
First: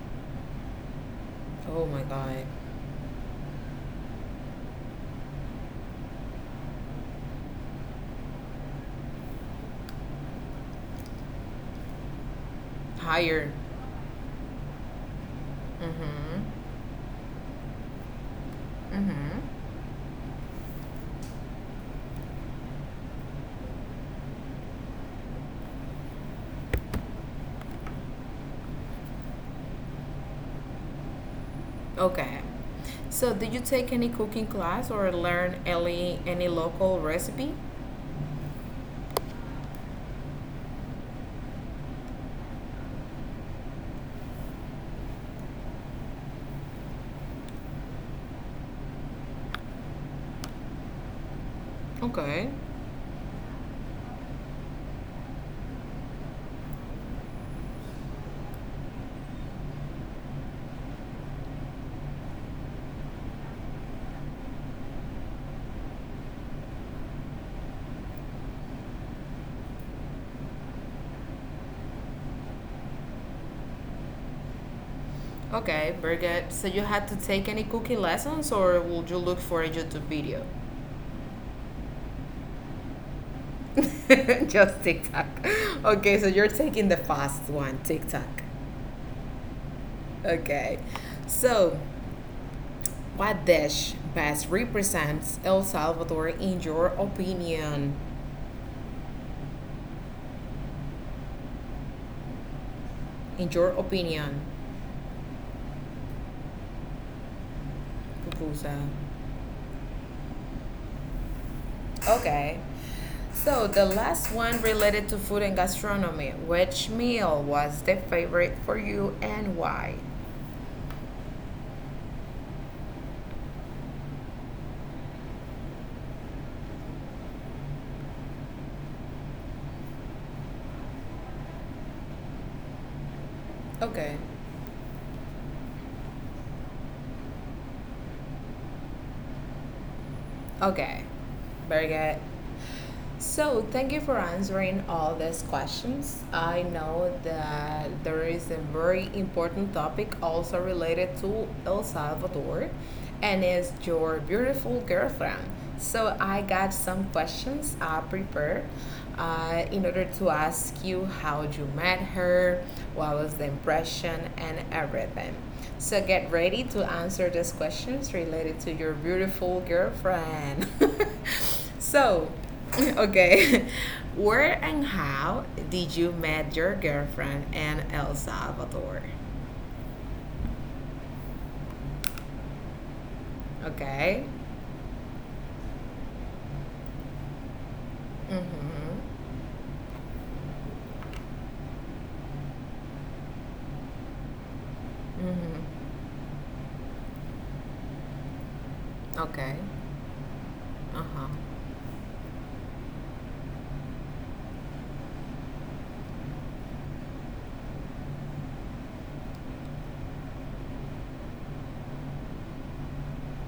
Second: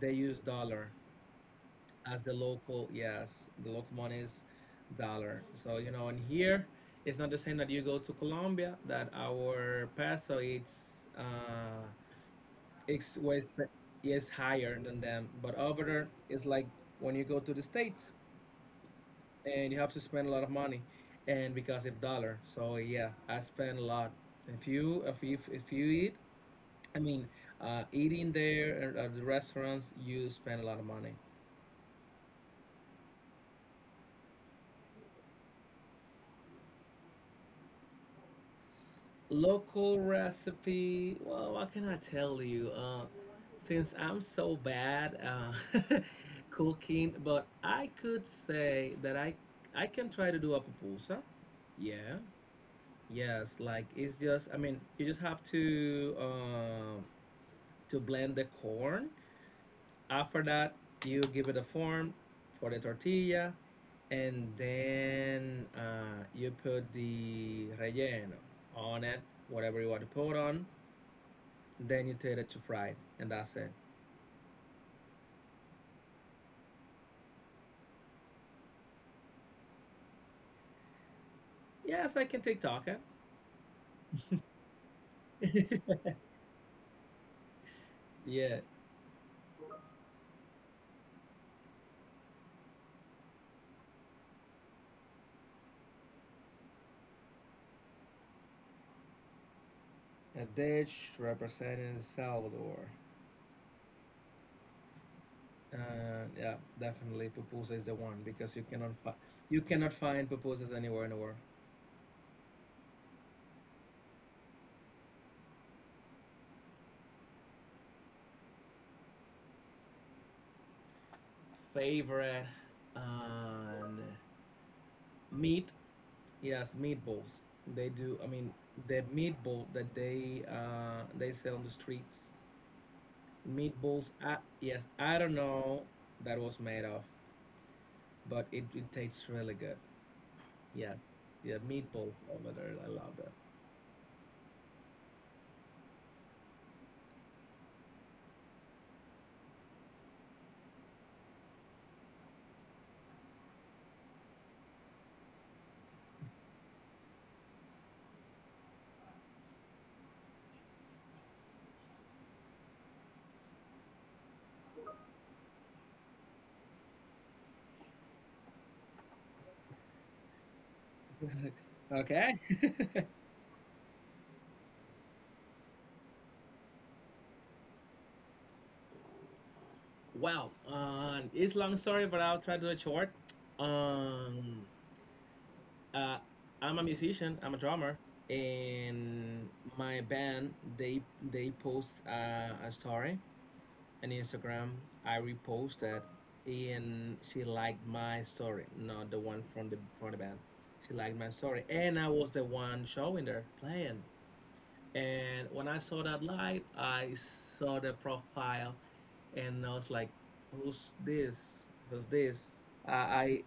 [SPEAKER 2] they use dollar
[SPEAKER 1] Oh my
[SPEAKER 2] as the
[SPEAKER 1] God.
[SPEAKER 2] local. Yes, the local money is dollar. So you know, and here it's not the same that you go to Colombia that our peso it's. It's
[SPEAKER 1] Higher.
[SPEAKER 2] was is higher than them. But over there,
[SPEAKER 1] Mm-hmm.
[SPEAKER 2] it's like when you go to the states
[SPEAKER 1] Mm-hmm.
[SPEAKER 2] and you have to spend a lot of money, and because of dollar. So yeah, I spend a lot. If you eat, I mean, eating there at the restaurants, you spend a lot of money.
[SPEAKER 1] Okay. So, did you take any cooking class or learn any local recipe?
[SPEAKER 2] Local recipe, well, what can I tell you? Since I'm so bad (laughs) cooking, but I could say that I can try to do a pupusa. Yeah,
[SPEAKER 1] Okay.
[SPEAKER 2] yes, like it's just I mean, you just have to blend the corn. After that, you give it a form for the tortilla and then you put the relleno on it, whatever you want to put on. Then you take it to fry, and that's it.
[SPEAKER 1] Okay, very good. So, you had to take any cooking lessons, or would you look for a YouTube video?
[SPEAKER 2] Yes, I can take taco.
[SPEAKER 1] (laughs) Just TikTok. Okay, so
[SPEAKER 2] (laughs)
[SPEAKER 1] you're taking the fast one, TikTok.
[SPEAKER 2] yeah,
[SPEAKER 1] Okay. So, what dish best represents El Salvador in your opinion?
[SPEAKER 2] a dish representing El Salvador.
[SPEAKER 1] In your opinion,
[SPEAKER 2] Yeah, definitely pupusa is the one because you
[SPEAKER 1] pupusa.
[SPEAKER 2] cannot you cannot find pupusas anywhere in the world.
[SPEAKER 1] Okay. So, the last one related to food and gastronomy. Which meal was the favorite for you and why?
[SPEAKER 2] Favorite um, meat? Yes, meatballs. They do. I mean, the meatball that they sell on the streets. Meatballs.
[SPEAKER 1] Okay.
[SPEAKER 2] I, yes, I don't know that was made of, but it tastes really good.
[SPEAKER 1] Okay.
[SPEAKER 2] Yes, yeah,
[SPEAKER 1] Very good.
[SPEAKER 2] meatballs over there. I love that.
[SPEAKER 1] So, thank you for answering all these questions. I know that there is a very important topic also related to El Salvador and is your beautiful girlfriend. So, I got some questions prepared in order to ask you how you met her, what was the impression, and everything. So, get ready to answer these questions related to your beautiful girlfriend. (laughs) So,
[SPEAKER 2] Okay.
[SPEAKER 1] (laughs)
[SPEAKER 2] (laughs)
[SPEAKER 1] okay, (laughs) where and how did you met your girlfriend in El Salvador?
[SPEAKER 2] Wow, it's long story, but I'll try to do it short.
[SPEAKER 1] Okay.
[SPEAKER 2] Um, uh, I'm a musician. I'm a drummer,
[SPEAKER 1] Mm-hmm.
[SPEAKER 2] and my band they post a story on Instagram. I repost
[SPEAKER 1] Mm-hmm.
[SPEAKER 2] that, and she liked my story, not the one
[SPEAKER 1] Okay.
[SPEAKER 2] from the band. She liked
[SPEAKER 1] Uh-huh.
[SPEAKER 2] my story, and I was the one showing there playing. And when I saw that light, I saw the profile and I was like, "Who's this? Who's this?" I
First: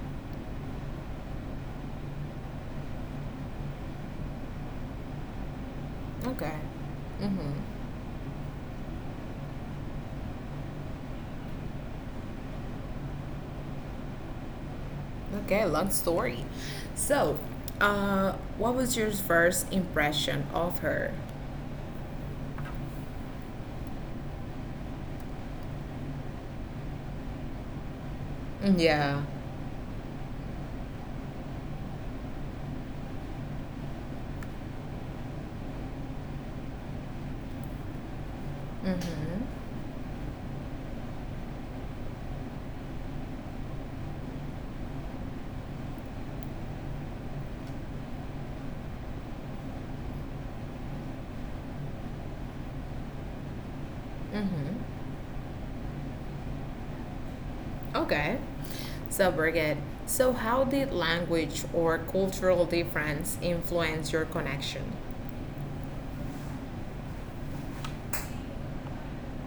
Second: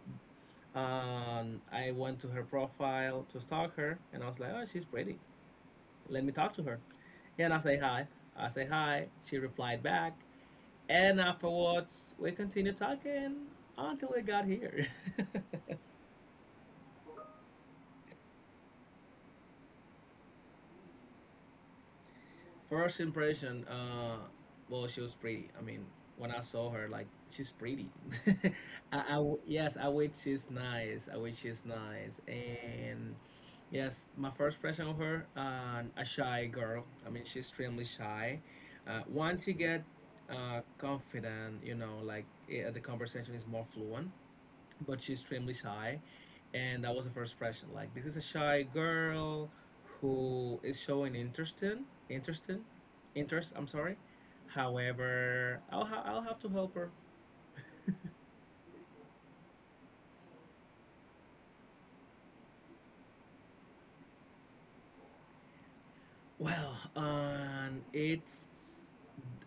[SPEAKER 2] I, um, I went to her profile to stalk her, and I was like, "Oh, she's pretty. Let me talk
[SPEAKER 1] Okay.
[SPEAKER 2] to her."
[SPEAKER 1] Mm-hmm.
[SPEAKER 2] And I say hi. I say hi. She replied back, and afterwards we continued talking until we got here.
[SPEAKER 1] Okay,
[SPEAKER 2] (laughs)
[SPEAKER 1] long story. So, uh, what was your first impression of her?
[SPEAKER 2] First impression, well, she was pretty. I mean, when I saw her, like, she's pretty. (laughs)
[SPEAKER 1] Yeah.
[SPEAKER 2] Yes, I wish she's nice. I wish she's nice. And yes, my first impression of her, a shy girl. I mean, she's extremely shy.
[SPEAKER 1] Mm-hmm.
[SPEAKER 2] Once you get confident, you know, like the conversation is more fluent but she's extremely shy. And that was the first impression. Like, this is a shy girl who is showing interest in, interest, I'm sorry.
[SPEAKER 1] Mm-hmm.
[SPEAKER 2] However, I'll have to help her. (laughs)
[SPEAKER 1] Okay. So, Birgit, so how did language or cultural difference influence your connection?
[SPEAKER 2] Well, it's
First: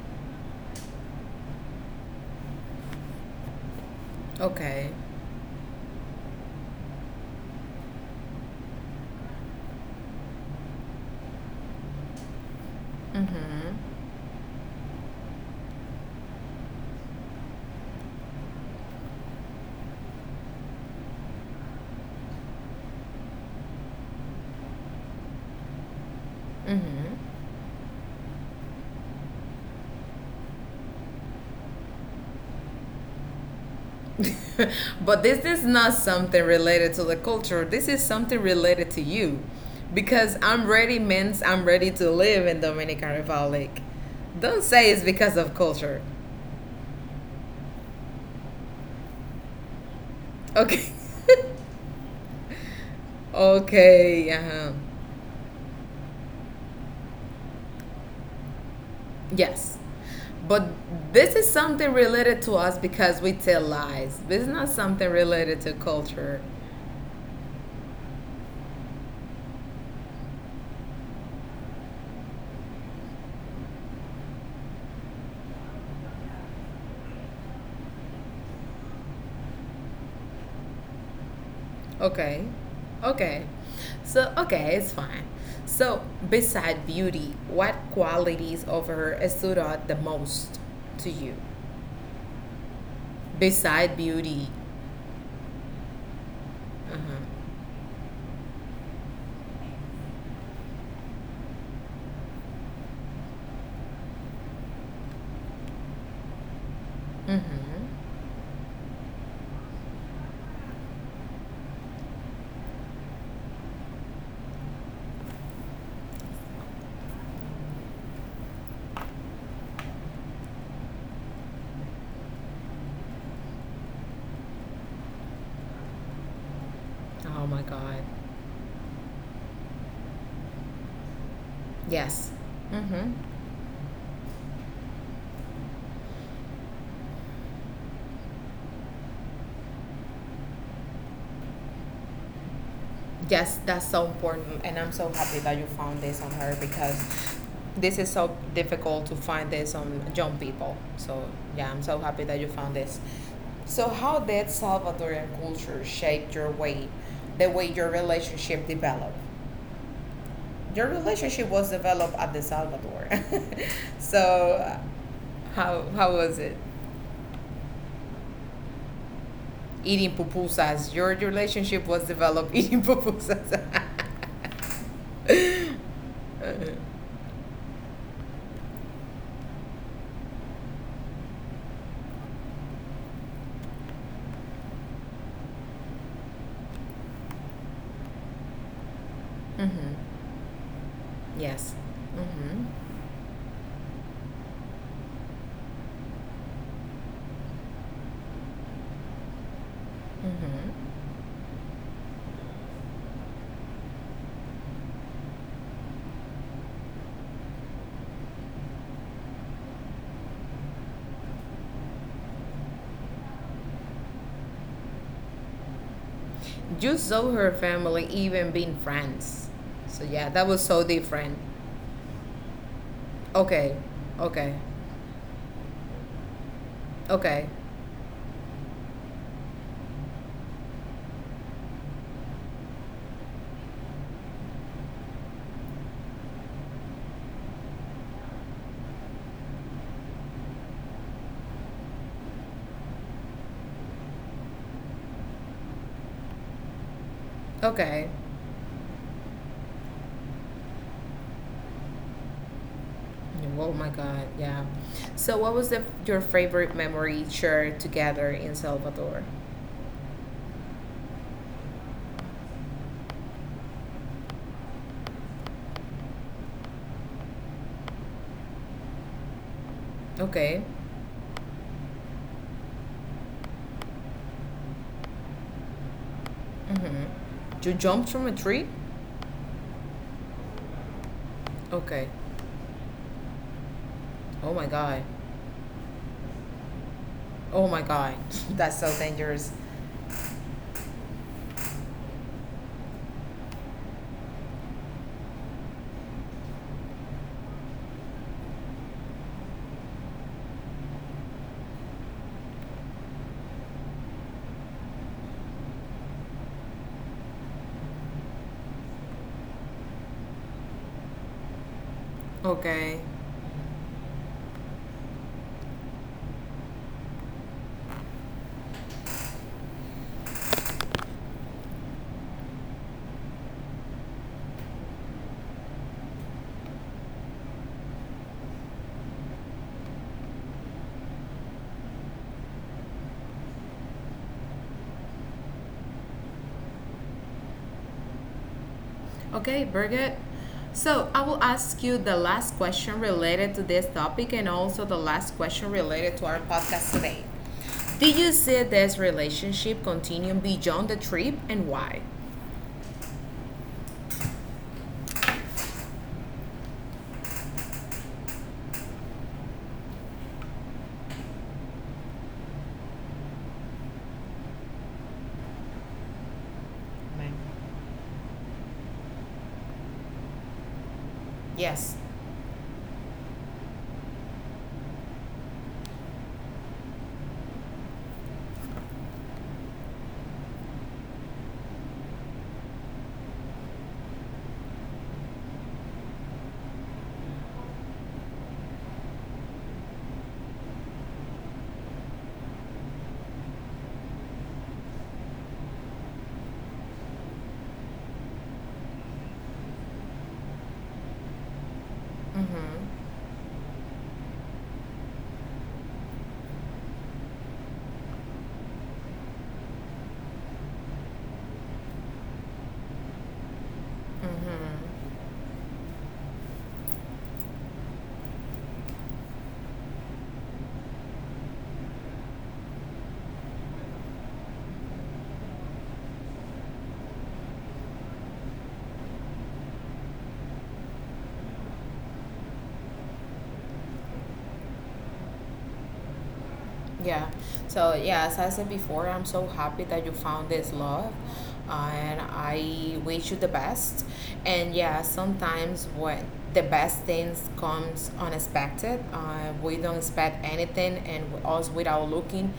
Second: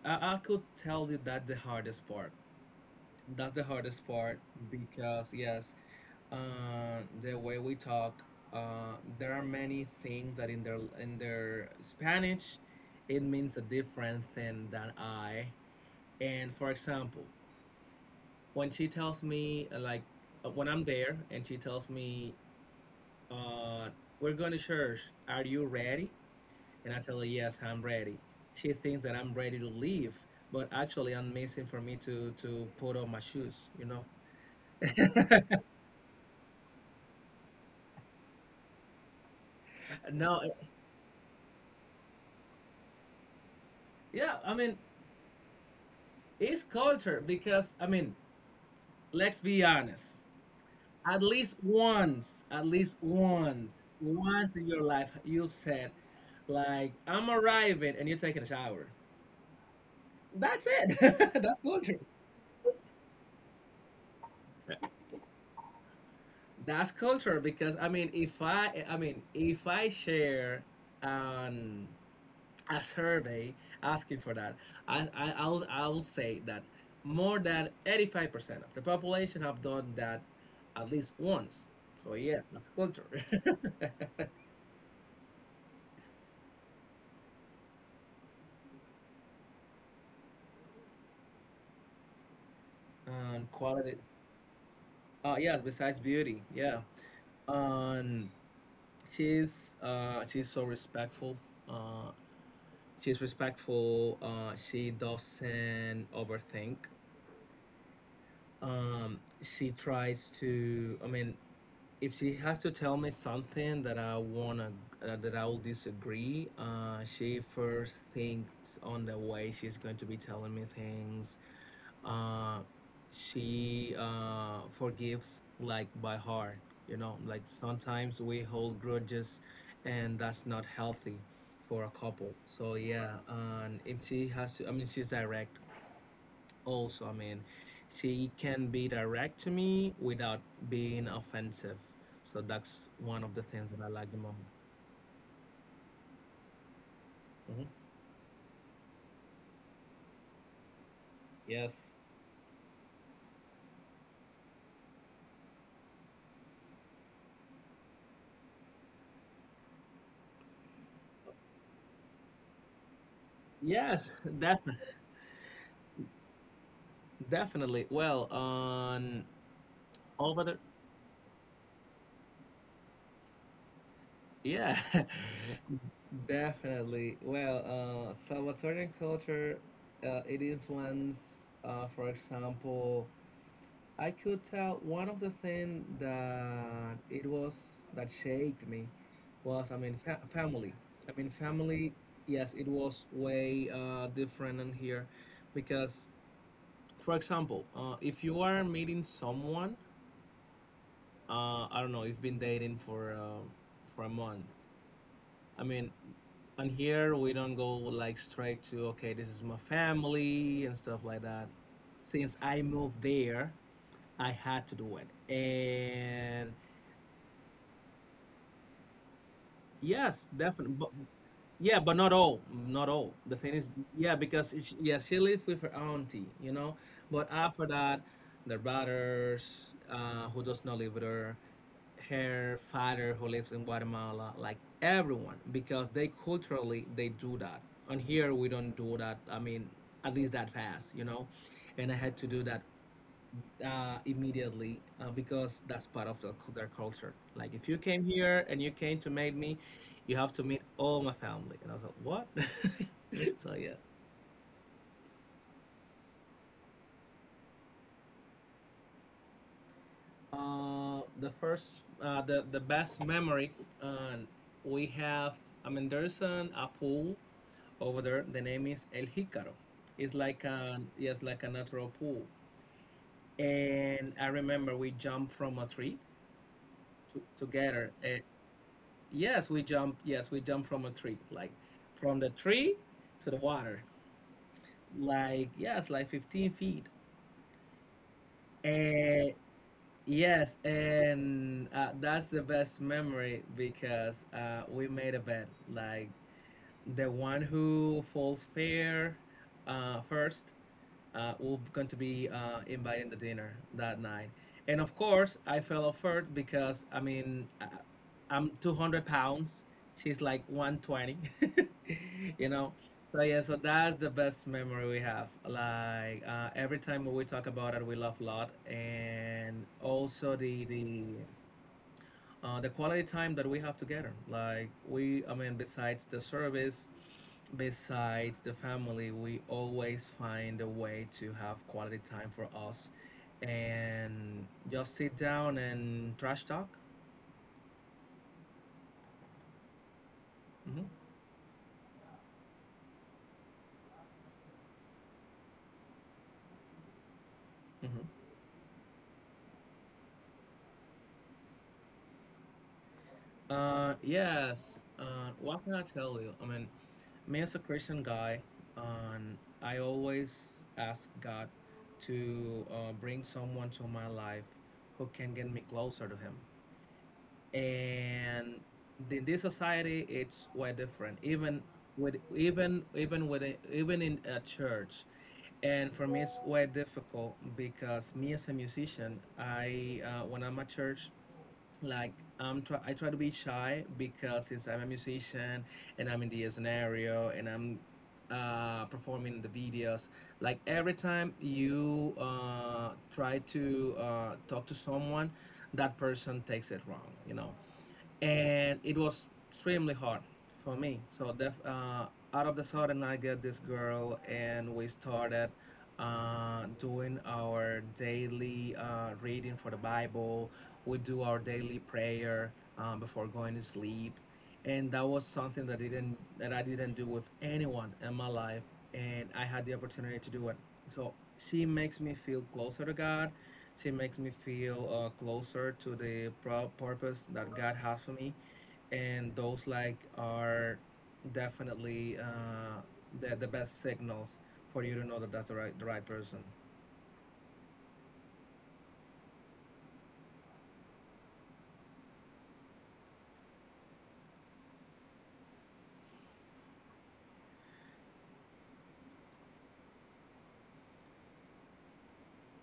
[SPEAKER 2] I could tell you that the hardest part. That's the hardest part
[SPEAKER 1] Okay.
[SPEAKER 2] because yes, the way we talk. There are many things that in their Spanish, it means a
[SPEAKER 1] Mm-hmm.
[SPEAKER 2] different thing than I. And for example, when she tells me when I'm there and she tells me, uh, "We're going to church. Are you ready?" And I tell her, "Yes, I'm ready." She thinks that I'm ready to leave, but actually, I'm missing for me to put on my shoes.
[SPEAKER 1] Mm-hmm. (laughs) But
[SPEAKER 2] (laughs)
[SPEAKER 1] this is not something related to the culture. This is something related to you. Because
[SPEAKER 2] No,
[SPEAKER 1] I'm ready means I'm ready to live in Dominican Republic.
[SPEAKER 2] yeah. I
[SPEAKER 1] Don't
[SPEAKER 2] mean,
[SPEAKER 1] say it's because of culture.
[SPEAKER 2] it's culture because I mean, let's be honest.
[SPEAKER 1] Okay.
[SPEAKER 2] At least
[SPEAKER 1] (laughs)
[SPEAKER 2] once,
[SPEAKER 1] Okay,
[SPEAKER 2] once in
[SPEAKER 1] uh-huh.
[SPEAKER 2] your life, you've said, like, I'm arriving and you're taking a shower.
[SPEAKER 1] Yes.
[SPEAKER 2] That's
[SPEAKER 1] But
[SPEAKER 2] it. (laughs)
[SPEAKER 1] this is
[SPEAKER 2] That's
[SPEAKER 1] something
[SPEAKER 2] culture.
[SPEAKER 1] related to us because we tell lies. This is not something related to culture.
[SPEAKER 2] That's culture because I mean, if I, I mean, if I share an a survey asking for that, I'll say that more than 85% of the population have done that at least once. So yeah,
[SPEAKER 1] Okay.
[SPEAKER 2] that's culture.
[SPEAKER 1] Okay.
[SPEAKER 2] (laughs)
[SPEAKER 1] So, okay, it's fine. So, beside beauty, what qualities of her stood out the most to you?
[SPEAKER 2] And quality.
[SPEAKER 1] Beside beauty.
[SPEAKER 2] Oh yes, besides beauty, yeah.
[SPEAKER 1] Uh-huh.
[SPEAKER 2] Um, she's she's so respectful. Uh, she's respectful. She doesn't overthink.
[SPEAKER 1] Mm-hmm.
[SPEAKER 2] She tries to. I mean, if she has to tell me something that I wanna that I will disagree, she first thinks on the way she's going to be telling me things. Uh, she forgives like by heart. You know, like
[SPEAKER 1] Oh my God.
[SPEAKER 2] sometimes we hold grudges, and that's not healthy for a
[SPEAKER 1] Yes.
[SPEAKER 2] couple. So
[SPEAKER 1] Mm-hmm.
[SPEAKER 2] yeah, and if she has to, I mean, she's direct also, I mean, she can be direct to me without being offensive. So that's one of the
[SPEAKER 1] Yes,
[SPEAKER 2] things that I
[SPEAKER 1] that's so
[SPEAKER 2] like the most.
[SPEAKER 1] important, and I'm so happy that you found this on her because
[SPEAKER 2] Mhm.
[SPEAKER 1] this is so difficult to find this on young people. So yeah, I'm
[SPEAKER 2] Yes.
[SPEAKER 1] so happy that you found this. So how did Salvadorian culture shape your way, the way your relationship developed? Your relationship was developed at the Salvador. (laughs)
[SPEAKER 2] Yes, definitely,
[SPEAKER 1] So how was it?
[SPEAKER 2] definitely. Well, on
[SPEAKER 1] Eating
[SPEAKER 2] over the
[SPEAKER 1] pupusas. Your relationship was developed (laughs) eating pupusas.
[SPEAKER 2] yeah, (laughs) definitely.
[SPEAKER 1] (laughs)
[SPEAKER 2] Well, so Salvatorian culture, it influence, for example, I could tell one of the things that it was that shaped me was, I mean,
[SPEAKER 1] Mm-hmm.
[SPEAKER 2] family. I mean,
[SPEAKER 1] Yes.
[SPEAKER 2] family, yes, it
[SPEAKER 1] Mm-hmm.
[SPEAKER 2] was way different in here because, for example, if you are meeting someone,
[SPEAKER 1] Mm-hmm.
[SPEAKER 2] I don't know, you've been dating for a month, I mean, on here we don't go like straight to, okay, this is my family and stuff like that. Since I moved there, I had to do it. And
[SPEAKER 1] You saw her family even being friends. So
[SPEAKER 2] yes,
[SPEAKER 1] yeah, that was
[SPEAKER 2] definitely.
[SPEAKER 1] so
[SPEAKER 2] But
[SPEAKER 1] different.
[SPEAKER 2] yeah, but not all, not all. The thing is,
[SPEAKER 1] Okay.
[SPEAKER 2] yeah, because
[SPEAKER 1] Okay.
[SPEAKER 2] it's, yeah, she lived with her auntie, you know. But
[SPEAKER 1] Okay.
[SPEAKER 2] after that, the brothers who does not live with her, her father who lives in Guatemala, like everyone, because they culturally they do that. And here we don't do that. I mean, at least that fast, you know. And I had to do that immediately because that's part of the, their culture. Like if you came
[SPEAKER 1] Okay.
[SPEAKER 2] here and you came to meet me, you have to meet all my family. And I was like, what? (laughs) So yeah.
[SPEAKER 1] Oh my God. Yeah. So what was the your favorite memory shared together in Salvador?
[SPEAKER 2] The best memory uh, we have. I mean, there's an a pool over there. The name is El Jicaro. It's like
[SPEAKER 1] Okay.
[SPEAKER 2] a yes, like a natural pool. And I remember we jumped from a tree
[SPEAKER 1] Mm-hmm.
[SPEAKER 2] to,
[SPEAKER 1] You
[SPEAKER 2] together.
[SPEAKER 1] jumped from a tree?
[SPEAKER 2] Yes, we jumped. Yes, we jumped from a tree, like
[SPEAKER 1] Okay.
[SPEAKER 2] from the tree to the water,
[SPEAKER 1] Oh my God.
[SPEAKER 2] like yes, like 15 feet.
[SPEAKER 1] Oh my God. (laughs) That's so
[SPEAKER 2] And
[SPEAKER 1] dangerous.
[SPEAKER 2] yes, and that's the best memory because we made a bed. Like the one who falls fair first will going to be inviting the dinner that night. And of course, I fell off first because I mean, I'm 200 pounds. She's like 120, (laughs) you know.
[SPEAKER 1] Okay.
[SPEAKER 2] So yeah, so that's the best memory we have. Like every time we talk about it, we laugh a lot, and also the quality time that we have together. Like we, I mean, besides the service, besides the family, we always find a way to have quality time for us and just sit down and trash talk.
[SPEAKER 1] Okay, Birgit.
[SPEAKER 2] Hmm.
[SPEAKER 1] So I will ask you the last question related to this topic and also the last question related to our podcast today.
[SPEAKER 2] Hmm.
[SPEAKER 1] Do you see this relationship continuing beyond the trip and why?
[SPEAKER 2] Yes. What can I tell you? I mean, me as a Christian guy, I always ask God to bring someone to my life who can get me closer to Him. And in this society it's quite different
[SPEAKER 1] Yes.
[SPEAKER 2] even with even in a church. And for me it's quite difficult because me as a musician, I when I'm at church, like, I try to be shy because since I'm a musician and I'm in the scenario and I'm performing the videos, like every time you try to talk to someone, that person takes it wrong, you know. And it was extremely hard for me. Out of the sudden,
[SPEAKER 1] Mm-hmm.
[SPEAKER 2] I get this girl, and we started doing our daily reading for the Bible. We do our daily prayer before going to sleep, and that
[SPEAKER 1] Mm-hmm.
[SPEAKER 2] was something that I didn't do with anyone in my life, and I had the opportunity to do it. So she makes me feel closer to God. She makes me feel closer to the purpose that God has for me, and those like are definitely the best signals for you to know that that's the right person.
[SPEAKER 1] Yeah. So yeah, as I said before, I'm so happy that you found this love, and I wish you the best. And yeah, sometimes what the best things comes unexpected. We don't expect anything, and with us without looking,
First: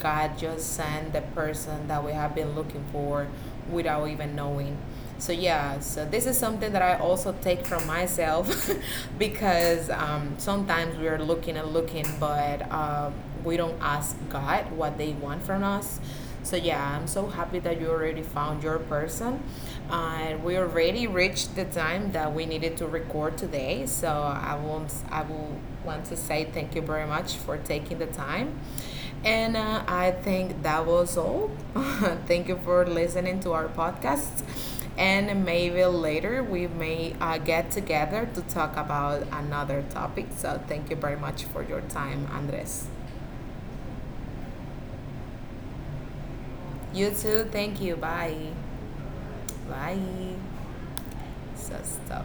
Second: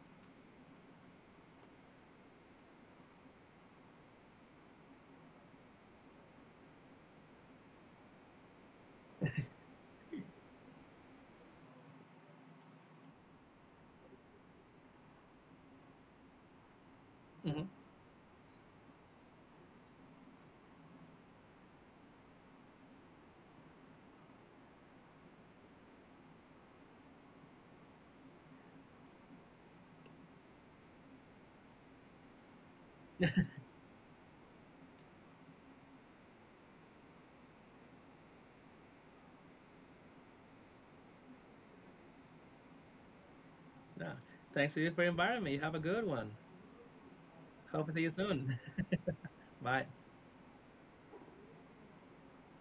[SPEAKER 1] God just sent the person that we have been looking for without even knowing. So yeah, so this is something that I also take from myself. (laughs) Because sometimes we are looking and looking, but we don't ask God what they want from us. So yeah, I'm so
[SPEAKER 2] Hmm.
[SPEAKER 1] happy that you already found your person, and we already reached the time that we needed to record today. So I will want to say thank you very much for taking the time, and I think that was all. (laughs) Thank you for listening to our podcast. And maybe later we may get together to talk about another topic. So thank you very much for your time, Andres.
[SPEAKER 2] Yeah. Thanks to you for inviting me. Have a good one.
[SPEAKER 1] You
[SPEAKER 2] Hope to see
[SPEAKER 1] too.
[SPEAKER 2] you
[SPEAKER 1] Thank
[SPEAKER 2] soon.
[SPEAKER 1] you. Bye.
[SPEAKER 2] (laughs) Bye.
[SPEAKER 1] Bye. So stop.